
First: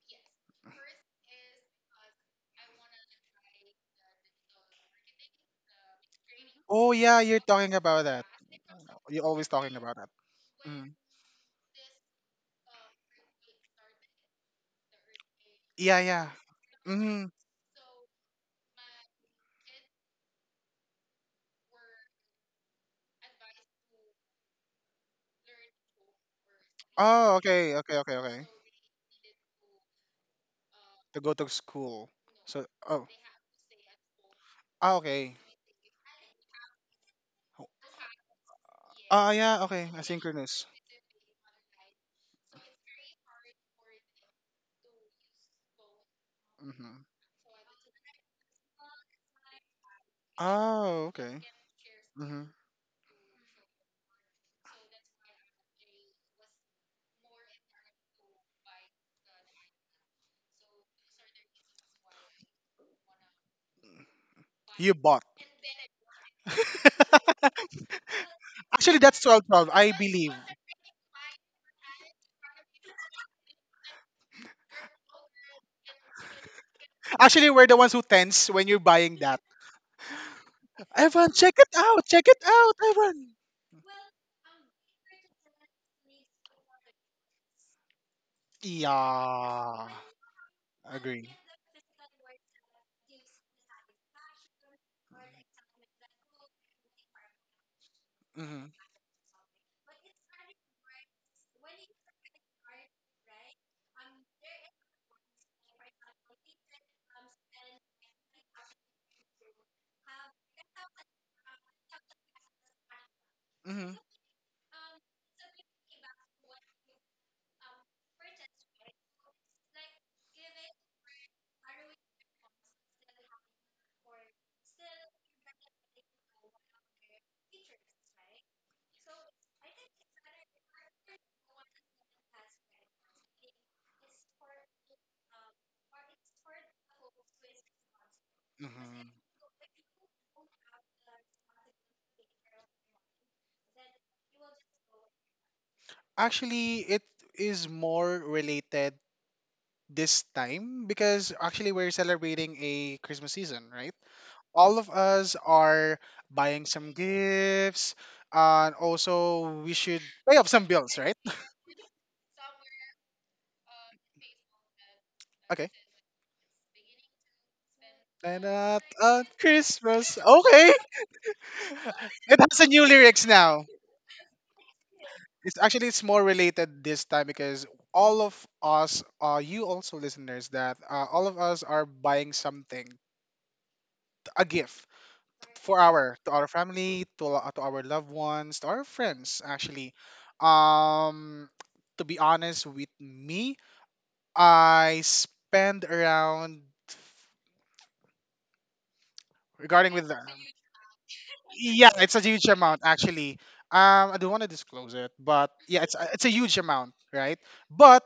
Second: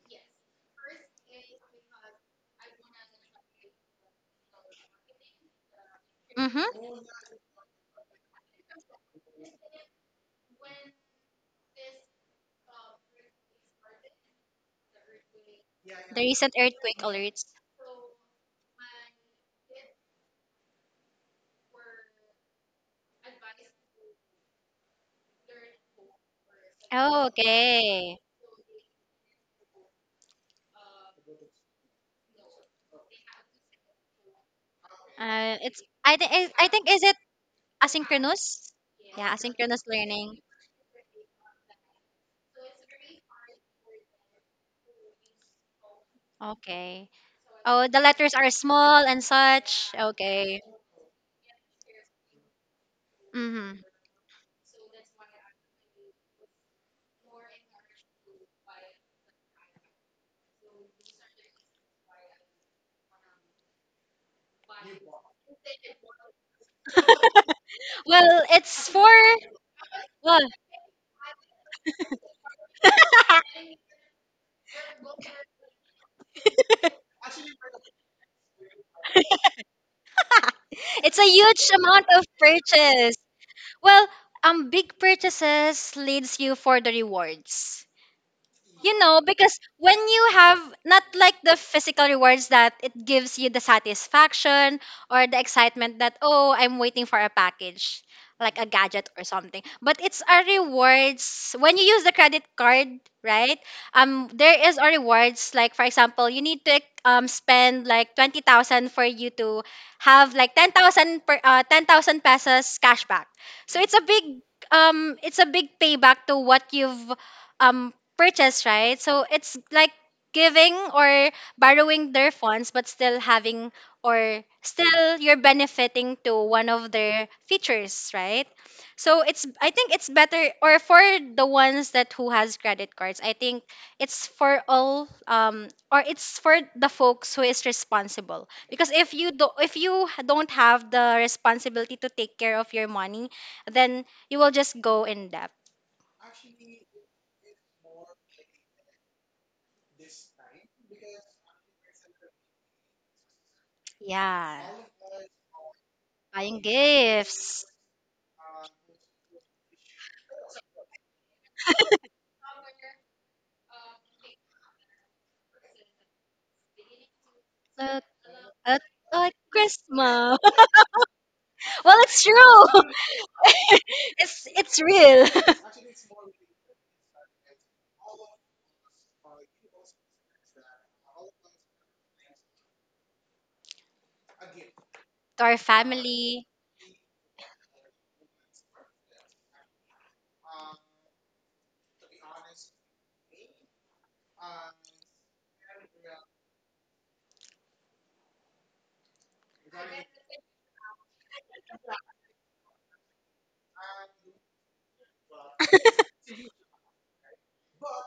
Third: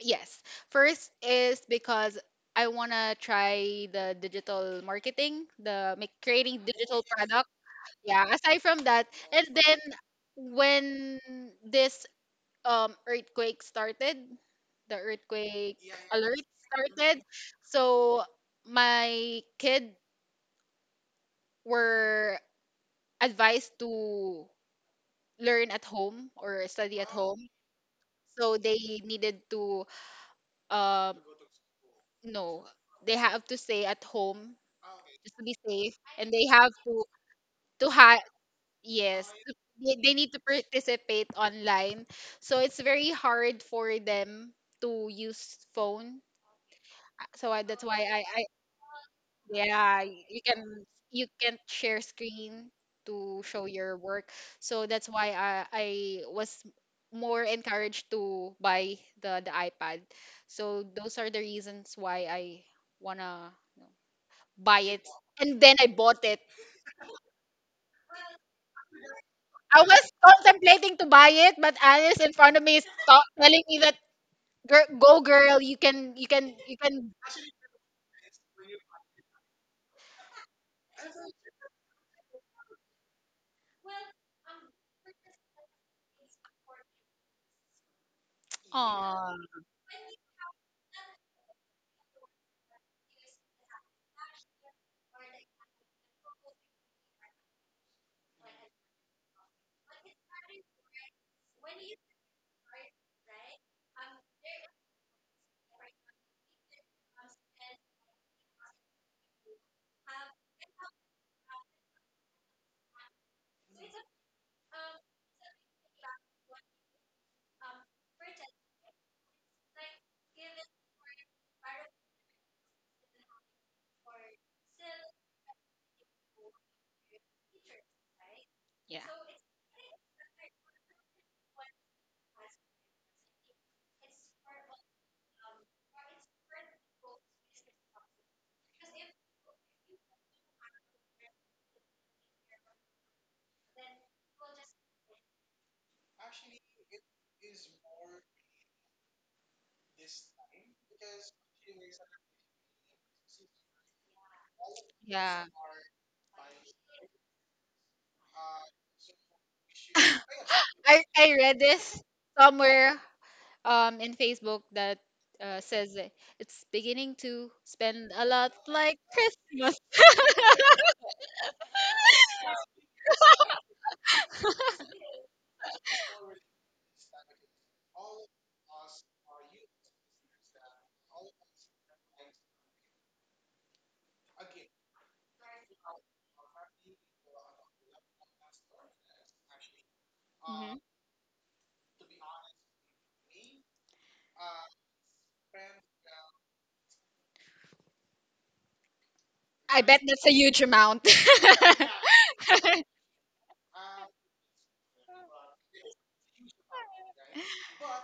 [SPEAKER 2] yes, first is because I wanna try the digital marketing, creating
[SPEAKER 3] mm-hmm.
[SPEAKER 1] Oh
[SPEAKER 2] digital
[SPEAKER 1] yeah, you're
[SPEAKER 2] product.
[SPEAKER 1] talking about that.
[SPEAKER 2] Yeah, aside from that,
[SPEAKER 1] You're
[SPEAKER 2] and
[SPEAKER 1] always talking
[SPEAKER 2] then
[SPEAKER 1] about that. Mm.
[SPEAKER 2] when this earthquake started, the earthquake
[SPEAKER 1] Yeah,
[SPEAKER 3] The
[SPEAKER 1] yeah.
[SPEAKER 2] alert
[SPEAKER 3] recent earthquake
[SPEAKER 2] started,
[SPEAKER 1] Hmm.
[SPEAKER 3] alerts.
[SPEAKER 2] so my kid were advised to learn at home or study at
[SPEAKER 3] Oh,
[SPEAKER 1] Oh,
[SPEAKER 2] home.
[SPEAKER 1] okay, okay, okay,
[SPEAKER 3] okay.
[SPEAKER 1] okay.
[SPEAKER 2] So they needed to um
[SPEAKER 1] To go to school.
[SPEAKER 2] no,
[SPEAKER 1] So, oh,
[SPEAKER 2] they have to stay at home
[SPEAKER 1] ah,
[SPEAKER 2] just
[SPEAKER 1] okay.
[SPEAKER 2] to be
[SPEAKER 3] It's
[SPEAKER 2] safe, and they
[SPEAKER 3] I
[SPEAKER 2] have
[SPEAKER 3] think is
[SPEAKER 2] to
[SPEAKER 3] it
[SPEAKER 2] hide.
[SPEAKER 3] asynchronous?
[SPEAKER 1] Oh,
[SPEAKER 2] Yes,
[SPEAKER 3] Yeah,
[SPEAKER 1] yeah,
[SPEAKER 3] asynchronous
[SPEAKER 1] okay.
[SPEAKER 2] they need
[SPEAKER 3] learning.
[SPEAKER 2] to
[SPEAKER 1] Asynchronous.
[SPEAKER 2] participate online. So it's very hard for them to use phone.
[SPEAKER 1] Hmm.
[SPEAKER 3] Okay.
[SPEAKER 2] So that's
[SPEAKER 3] Oh, the
[SPEAKER 2] why
[SPEAKER 3] letters
[SPEAKER 2] I
[SPEAKER 3] are small and such.
[SPEAKER 2] yeah,
[SPEAKER 3] Okay.
[SPEAKER 1] Oh,
[SPEAKER 2] you
[SPEAKER 1] okay.
[SPEAKER 2] can't share
[SPEAKER 1] Hmm.
[SPEAKER 2] screen to show
[SPEAKER 3] Mm-hmm.
[SPEAKER 2] your work. So that's why I was more encouraged to buy the iPad. So those are the reasons why I wanna buy
[SPEAKER 1] You
[SPEAKER 2] it.
[SPEAKER 1] bought.
[SPEAKER 2] And then I bought it.
[SPEAKER 3] Well, it's
[SPEAKER 1] Actually,
[SPEAKER 3] for
[SPEAKER 1] that's 12/12,
[SPEAKER 2] I
[SPEAKER 1] I
[SPEAKER 2] was
[SPEAKER 1] believe.
[SPEAKER 3] well,
[SPEAKER 2] contemplating to buy it, but Alice in front of me is telling me that girl, go girl, you can, you can, you can.
[SPEAKER 1] Actually, we're the ones who tense when you're buying that.
[SPEAKER 3] it's a
[SPEAKER 1] Evan, check it
[SPEAKER 3] huge amount
[SPEAKER 1] out.
[SPEAKER 3] of
[SPEAKER 1] Check it out,
[SPEAKER 3] purchase.
[SPEAKER 1] Evan.
[SPEAKER 3] Well, big purchases leads you for the rewards. You know,
[SPEAKER 2] Aw.
[SPEAKER 3] because
[SPEAKER 1] Yeah.
[SPEAKER 3] when you have not
[SPEAKER 1] Agree.
[SPEAKER 3] like the physical rewards that it gives you the satisfaction or the excitement that, oh, I'm waiting for a package, like a
[SPEAKER 1] Hmm.
[SPEAKER 3] gadget or something. But it's a rewards. When you use the credit card, right? There is a rewards. Like, for example, you need to spend like 20,000 for you to have like 10,000 pesos cashback. So it's
[SPEAKER 1] Hmm.
[SPEAKER 3] a it's a big payback to what you've purchase, right? So it's like giving or borrowing their funds, but still having or still you're benefiting to one of their features, right?
[SPEAKER 2] Yeah.
[SPEAKER 3] So it's I think it's better or for the ones that who has credit cards, I think it's for all or it's for the folks who is responsible. Because
[SPEAKER 1] Hmm.
[SPEAKER 3] if you don't have the responsibility to take care of your money, then you will just go in debt.
[SPEAKER 1] Actually, it is more related this time, because actually we're celebrating a Christmas season, right?
[SPEAKER 3] Yeah.
[SPEAKER 1] All of us
[SPEAKER 2] Yeah.
[SPEAKER 1] are
[SPEAKER 3] Buying
[SPEAKER 1] buying some
[SPEAKER 3] gifts
[SPEAKER 1] gifts, and also we should pay up some bills,
[SPEAKER 2] I,
[SPEAKER 1] right?
[SPEAKER 2] I read this somewhere in Facebook that
[SPEAKER 1] Okay.
[SPEAKER 2] says that it's beginning to
[SPEAKER 3] at,
[SPEAKER 2] spend a
[SPEAKER 1] and
[SPEAKER 2] lot
[SPEAKER 1] uh,
[SPEAKER 3] at,
[SPEAKER 2] like
[SPEAKER 1] uh
[SPEAKER 3] at
[SPEAKER 2] Christmas.
[SPEAKER 1] Christmas,
[SPEAKER 3] Christmas.
[SPEAKER 1] okay.
[SPEAKER 3] Well, it's
[SPEAKER 1] It has a
[SPEAKER 3] true.
[SPEAKER 1] new lyrics now.
[SPEAKER 3] It's real.
[SPEAKER 1] It's actually— it's more related this time because all of us, you also listeners, that all of us are buying something, a gift
[SPEAKER 3] To our
[SPEAKER 1] for our to
[SPEAKER 3] family.
[SPEAKER 1] our family, to our loved ones, to our friends. Actually
[SPEAKER 2] Mhm.
[SPEAKER 1] um to be honest with me, I spend around—
[SPEAKER 2] I
[SPEAKER 1] regarding
[SPEAKER 2] bet
[SPEAKER 1] with the—
[SPEAKER 2] that's a huge amount.
[SPEAKER 1] yeah, it's a huge amount actually. I don't want to disclose it, but yeah, it's a huge amount, right? But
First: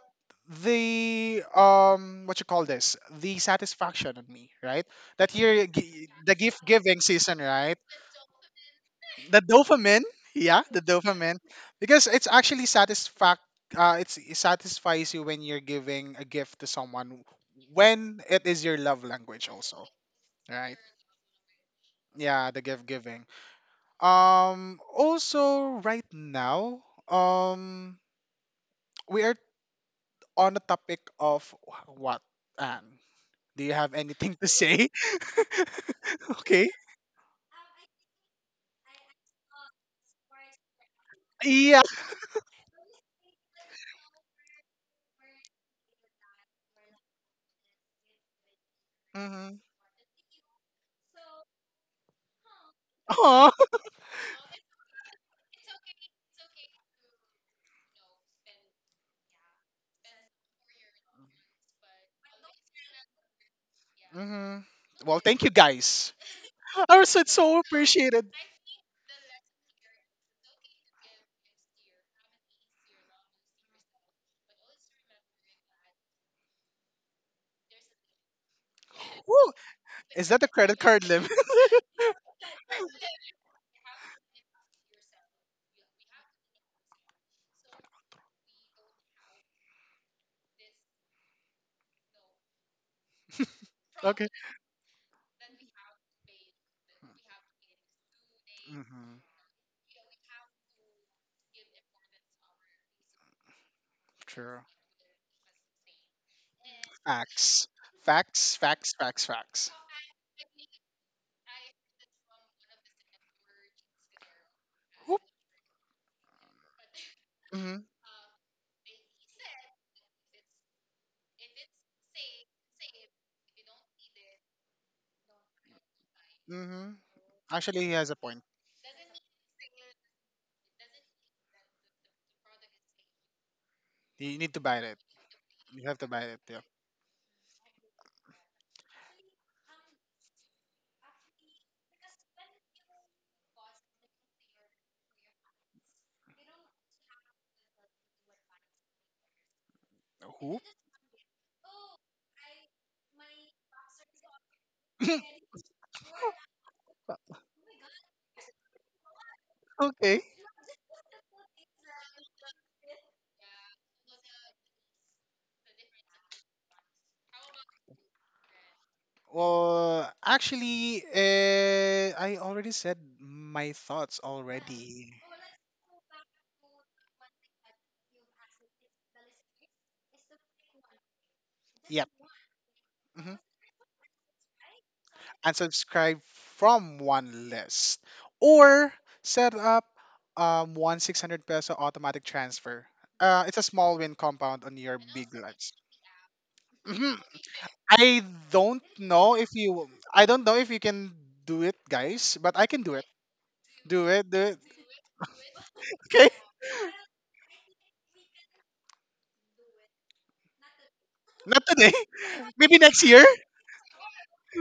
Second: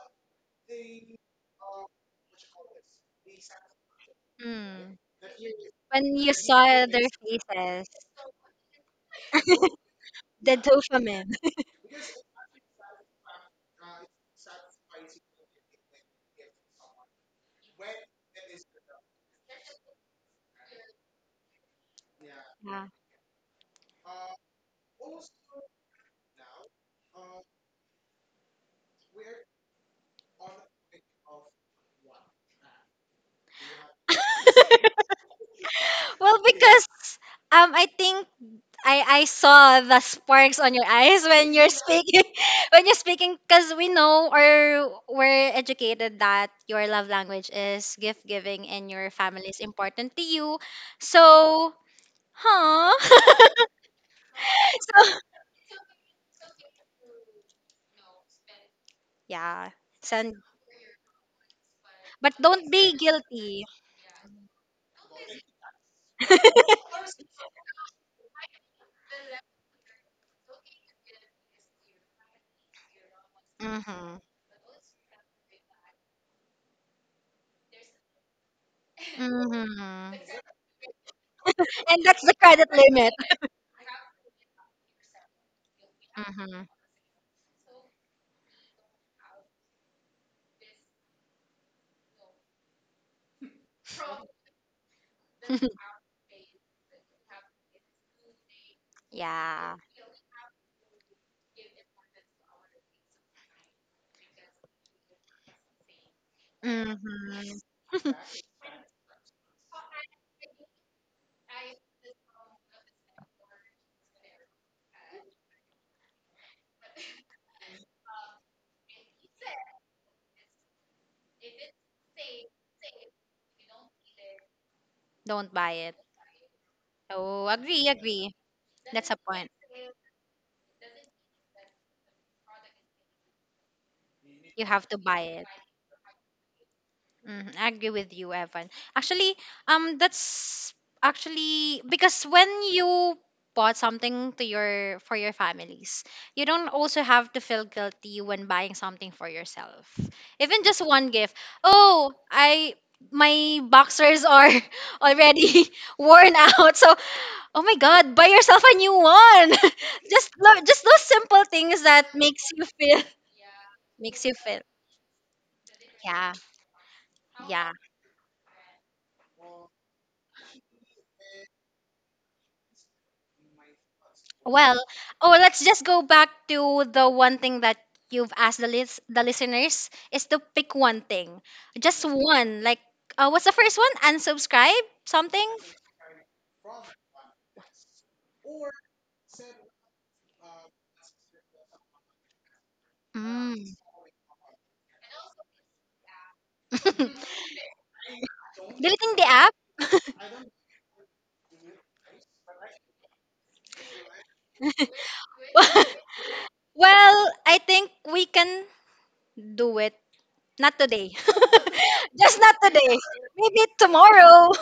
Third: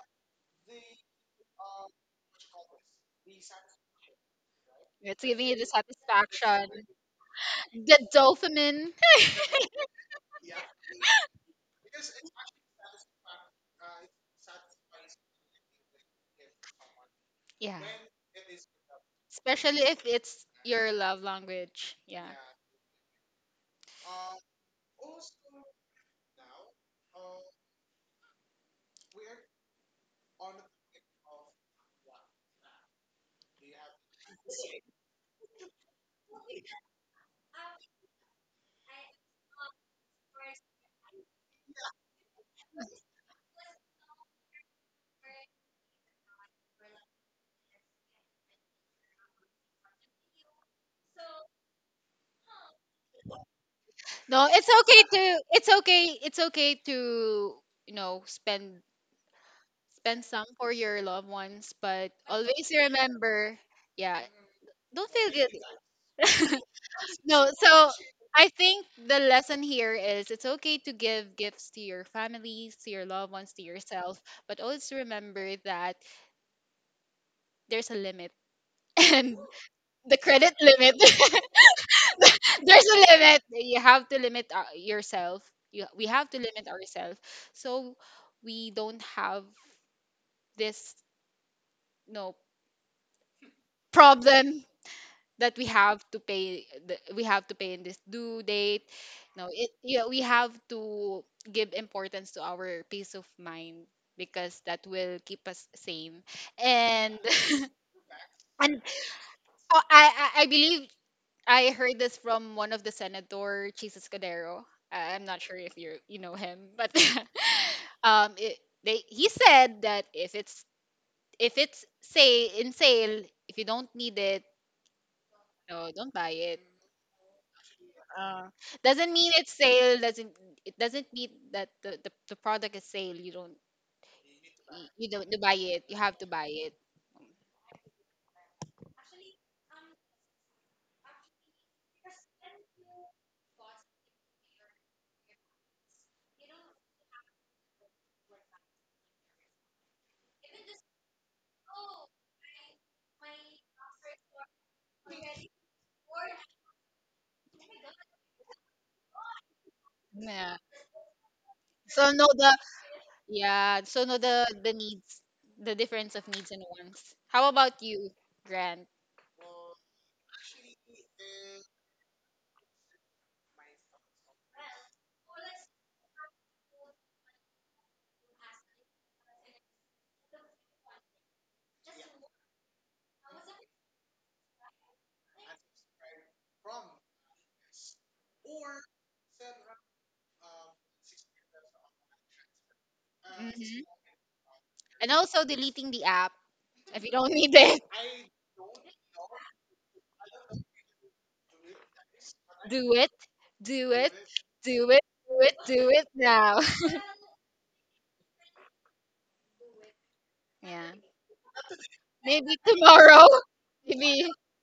[SPEAKER 1] the— what you call this? The satisfaction on me, right?
[SPEAKER 3] Mm.
[SPEAKER 2] It's
[SPEAKER 1] That
[SPEAKER 2] giving you
[SPEAKER 1] year,
[SPEAKER 2] the
[SPEAKER 3] When you
[SPEAKER 1] the gift
[SPEAKER 2] satisfaction,
[SPEAKER 3] saw
[SPEAKER 1] giving
[SPEAKER 3] their
[SPEAKER 1] season, right?
[SPEAKER 3] faces.
[SPEAKER 2] the dopamine.
[SPEAKER 1] The dopamine,
[SPEAKER 3] The
[SPEAKER 1] yeah, the
[SPEAKER 3] dopamine.
[SPEAKER 1] dopamine, because it's actually satisfact— it satisfies you when you're giving a gift to someone,
[SPEAKER 2] Yeah.
[SPEAKER 1] when it is your love language
[SPEAKER 2] Especially
[SPEAKER 1] also.
[SPEAKER 2] if it's
[SPEAKER 1] Right.
[SPEAKER 2] your love language. Yeah.
[SPEAKER 1] Yeah, the gift
[SPEAKER 3] Yeah.
[SPEAKER 1] giving. Also right now, um we are on the topic of what— Anne? Do you have anything to say?
[SPEAKER 3] Well,
[SPEAKER 1] Okay.
[SPEAKER 3] because I think I saw the sparks on your eyes when you're
[SPEAKER 1] Yeah.
[SPEAKER 3] speaking, when you're speaking, because we know or we're educated that your love language is gift giving and your family
[SPEAKER 1] Mm-hmm.
[SPEAKER 3] is important to you. So huh?
[SPEAKER 1] Oh.
[SPEAKER 2] No, it's okay
[SPEAKER 3] So,
[SPEAKER 2] to spend
[SPEAKER 3] yeah. Send,
[SPEAKER 2] some for your loved ones, but
[SPEAKER 3] but
[SPEAKER 2] always
[SPEAKER 3] don't be
[SPEAKER 2] remember,
[SPEAKER 3] guilty.
[SPEAKER 2] yeah,
[SPEAKER 1] Hmm.
[SPEAKER 2] don't
[SPEAKER 1] Well,
[SPEAKER 2] feel
[SPEAKER 1] thank you
[SPEAKER 2] guilty.
[SPEAKER 1] guys. Also, it's
[SPEAKER 2] No,
[SPEAKER 1] so
[SPEAKER 2] so
[SPEAKER 1] appreciated.
[SPEAKER 2] I think the lesson here is it's okay to give gifts to your families, to your loved ones, to yourself,
[SPEAKER 3] Mm-hmm.
[SPEAKER 2] but always remember that there's a limit and
[SPEAKER 1] Woo!
[SPEAKER 3] Mm-hmm.
[SPEAKER 2] the
[SPEAKER 1] Is that the
[SPEAKER 2] credit
[SPEAKER 1] credit
[SPEAKER 2] limit.
[SPEAKER 1] card limit?
[SPEAKER 3] And that's the credit
[SPEAKER 2] There's a
[SPEAKER 3] limit.
[SPEAKER 2] limit. You have to limit yourself. You, we have to
[SPEAKER 3] Mm-hmm.
[SPEAKER 2] limit ourselves. So we don't have this no
[SPEAKER 1] Okay.
[SPEAKER 2] problem that we have to pay in this due date.
[SPEAKER 1] Mm-hmm.
[SPEAKER 2] No, it
[SPEAKER 3] yeah.
[SPEAKER 2] yeah, we have to give importance to our peace of mind because
[SPEAKER 1] True.
[SPEAKER 2] that will keep us sane. And
[SPEAKER 3] Mm-hmm.
[SPEAKER 1] Facts. Facts,
[SPEAKER 2] and
[SPEAKER 1] facts, facts, facts.
[SPEAKER 2] oh, I believe I heard this from one of the senator, Jesus Cadero.
[SPEAKER 1] Whoop.
[SPEAKER 2] I'm not sure if you know him, but
[SPEAKER 1] Hmm.
[SPEAKER 2] it, they he said that if it's say in sale, if you don't need it,
[SPEAKER 3] Don't buy
[SPEAKER 2] no,
[SPEAKER 3] it.
[SPEAKER 2] don't buy it.
[SPEAKER 1] Hmm.
[SPEAKER 3] Oh,
[SPEAKER 1] Actually,
[SPEAKER 3] agree,
[SPEAKER 1] he has a
[SPEAKER 3] agree.
[SPEAKER 1] point.
[SPEAKER 2] Uh,
[SPEAKER 3] That's
[SPEAKER 2] doesn't
[SPEAKER 3] a
[SPEAKER 2] mean
[SPEAKER 3] point.
[SPEAKER 2] it's sale. Doesn't it doesn't mean that the product is sale. You don't
[SPEAKER 1] You need to
[SPEAKER 3] You
[SPEAKER 1] buy
[SPEAKER 3] have
[SPEAKER 2] y-
[SPEAKER 3] to
[SPEAKER 1] it.
[SPEAKER 2] you
[SPEAKER 3] buy
[SPEAKER 2] don't to
[SPEAKER 3] it.
[SPEAKER 2] buy it.
[SPEAKER 1] You
[SPEAKER 2] You
[SPEAKER 1] have to
[SPEAKER 2] have
[SPEAKER 1] buy
[SPEAKER 2] to
[SPEAKER 1] it.
[SPEAKER 2] buy
[SPEAKER 1] Yeah.
[SPEAKER 2] it.
[SPEAKER 3] Mm, I agree with you, Evan. Actually, that's actually because when you bought something to your for your families, you don't also have to feel guilty when buying something for yourself. Even
[SPEAKER 1] Whoop.
[SPEAKER 3] just one gift. Oh, I my boxers are already worn out. So, oh my God, buy yourself a new one.
[SPEAKER 2] Yeah.
[SPEAKER 3] Just those simple things
[SPEAKER 2] So
[SPEAKER 3] that
[SPEAKER 2] no,
[SPEAKER 3] makes
[SPEAKER 2] the.
[SPEAKER 3] you feel
[SPEAKER 2] Yeah, so know
[SPEAKER 3] makes you feel.
[SPEAKER 2] the needs, the difference of
[SPEAKER 3] Yeah,
[SPEAKER 2] needs and wants. How
[SPEAKER 3] yeah.
[SPEAKER 2] about you, Grant?
[SPEAKER 1] Well, actually, I already said my thoughts
[SPEAKER 3] Well,
[SPEAKER 1] already.
[SPEAKER 3] oh, let's just go back to the one thing that you've asked the listeners is to pick one thing, just
[SPEAKER 1] Yep.
[SPEAKER 3] one. Like,
[SPEAKER 1] Hmm.
[SPEAKER 3] what's the first one? Unsubscribe something.
[SPEAKER 1] Unsubscribe from one list, or set up one 600 peso automatic transfer. It's a
[SPEAKER 3] Mm.
[SPEAKER 2] Hmm.
[SPEAKER 1] small win compound on your
[SPEAKER 2] And
[SPEAKER 1] big
[SPEAKER 2] also
[SPEAKER 1] lunch.
[SPEAKER 2] deleting the app if you
[SPEAKER 1] Mhm.
[SPEAKER 2] don't need it.
[SPEAKER 1] I don't
[SPEAKER 3] Deleting the
[SPEAKER 1] know if
[SPEAKER 3] app.
[SPEAKER 1] you I don't know if you can do it, guys, but I can
[SPEAKER 2] Do
[SPEAKER 1] do it.
[SPEAKER 2] it, do
[SPEAKER 1] Do
[SPEAKER 2] it,
[SPEAKER 1] it, do it.
[SPEAKER 2] do it, do it, do it
[SPEAKER 1] Okay.
[SPEAKER 2] now.
[SPEAKER 3] well, I think we can do it. Not
[SPEAKER 2] Yeah.
[SPEAKER 3] today.
[SPEAKER 1] Not today.
[SPEAKER 3] Just
[SPEAKER 2] Maybe
[SPEAKER 3] not
[SPEAKER 1] Maybe
[SPEAKER 3] today.
[SPEAKER 1] next
[SPEAKER 2] tomorrow.
[SPEAKER 1] year.
[SPEAKER 3] Maybe
[SPEAKER 2] Maybe.
[SPEAKER 3] tomorrow.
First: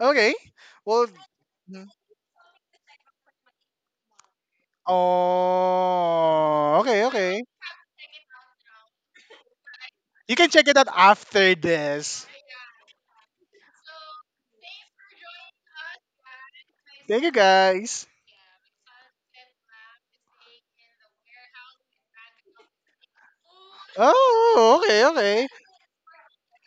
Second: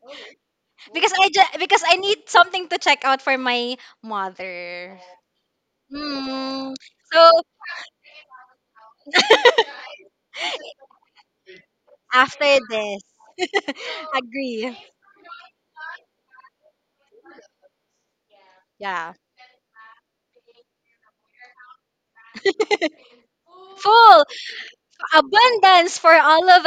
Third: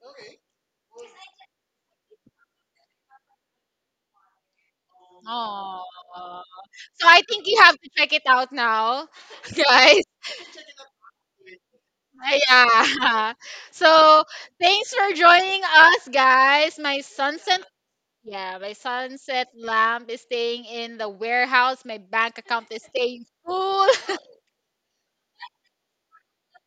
[SPEAKER 1] Okay. Well,
[SPEAKER 3] because
[SPEAKER 1] mm,
[SPEAKER 3] I need something to check out for my mother.
[SPEAKER 2] Oh.
[SPEAKER 3] Mm.
[SPEAKER 1] oh, okay,
[SPEAKER 2] So I
[SPEAKER 3] So
[SPEAKER 1] okay.
[SPEAKER 2] think you have to check it out now, guys.
[SPEAKER 1] You can check it out after this.
[SPEAKER 3] after this.
[SPEAKER 2] Yeah. So
[SPEAKER 3] Agree.
[SPEAKER 2] thanks for joining us, guys. My
[SPEAKER 1] Thank you,
[SPEAKER 2] sons and.
[SPEAKER 1] guys.
[SPEAKER 2] Yeah, my
[SPEAKER 3] Yeah.
[SPEAKER 2] sunset lamp is staying in the warehouse. My bank account is staying full.
[SPEAKER 3] Full
[SPEAKER 1] Oh, okay, okay.
[SPEAKER 3] abundance for all of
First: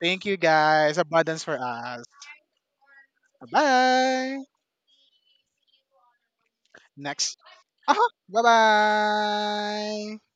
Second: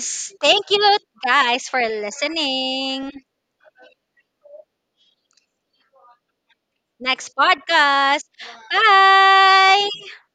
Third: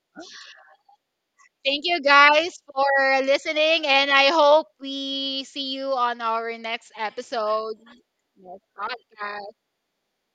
[SPEAKER 1] Thank you,
[SPEAKER 3] Thank you
[SPEAKER 1] guys. Abundance for
[SPEAKER 3] guys for
[SPEAKER 2] Thank you
[SPEAKER 1] us.
[SPEAKER 2] guys
[SPEAKER 3] listening.
[SPEAKER 2] for listening, and I
[SPEAKER 1] Bye.
[SPEAKER 2] hope we see you on our next
[SPEAKER 3] Next
[SPEAKER 1] Next.
[SPEAKER 2] episode.
[SPEAKER 1] Uh-huh.
[SPEAKER 3] podcast.
[SPEAKER 1] Bye
[SPEAKER 2] Yes, podcast.
[SPEAKER 3] Bye.
[SPEAKER 1] bye.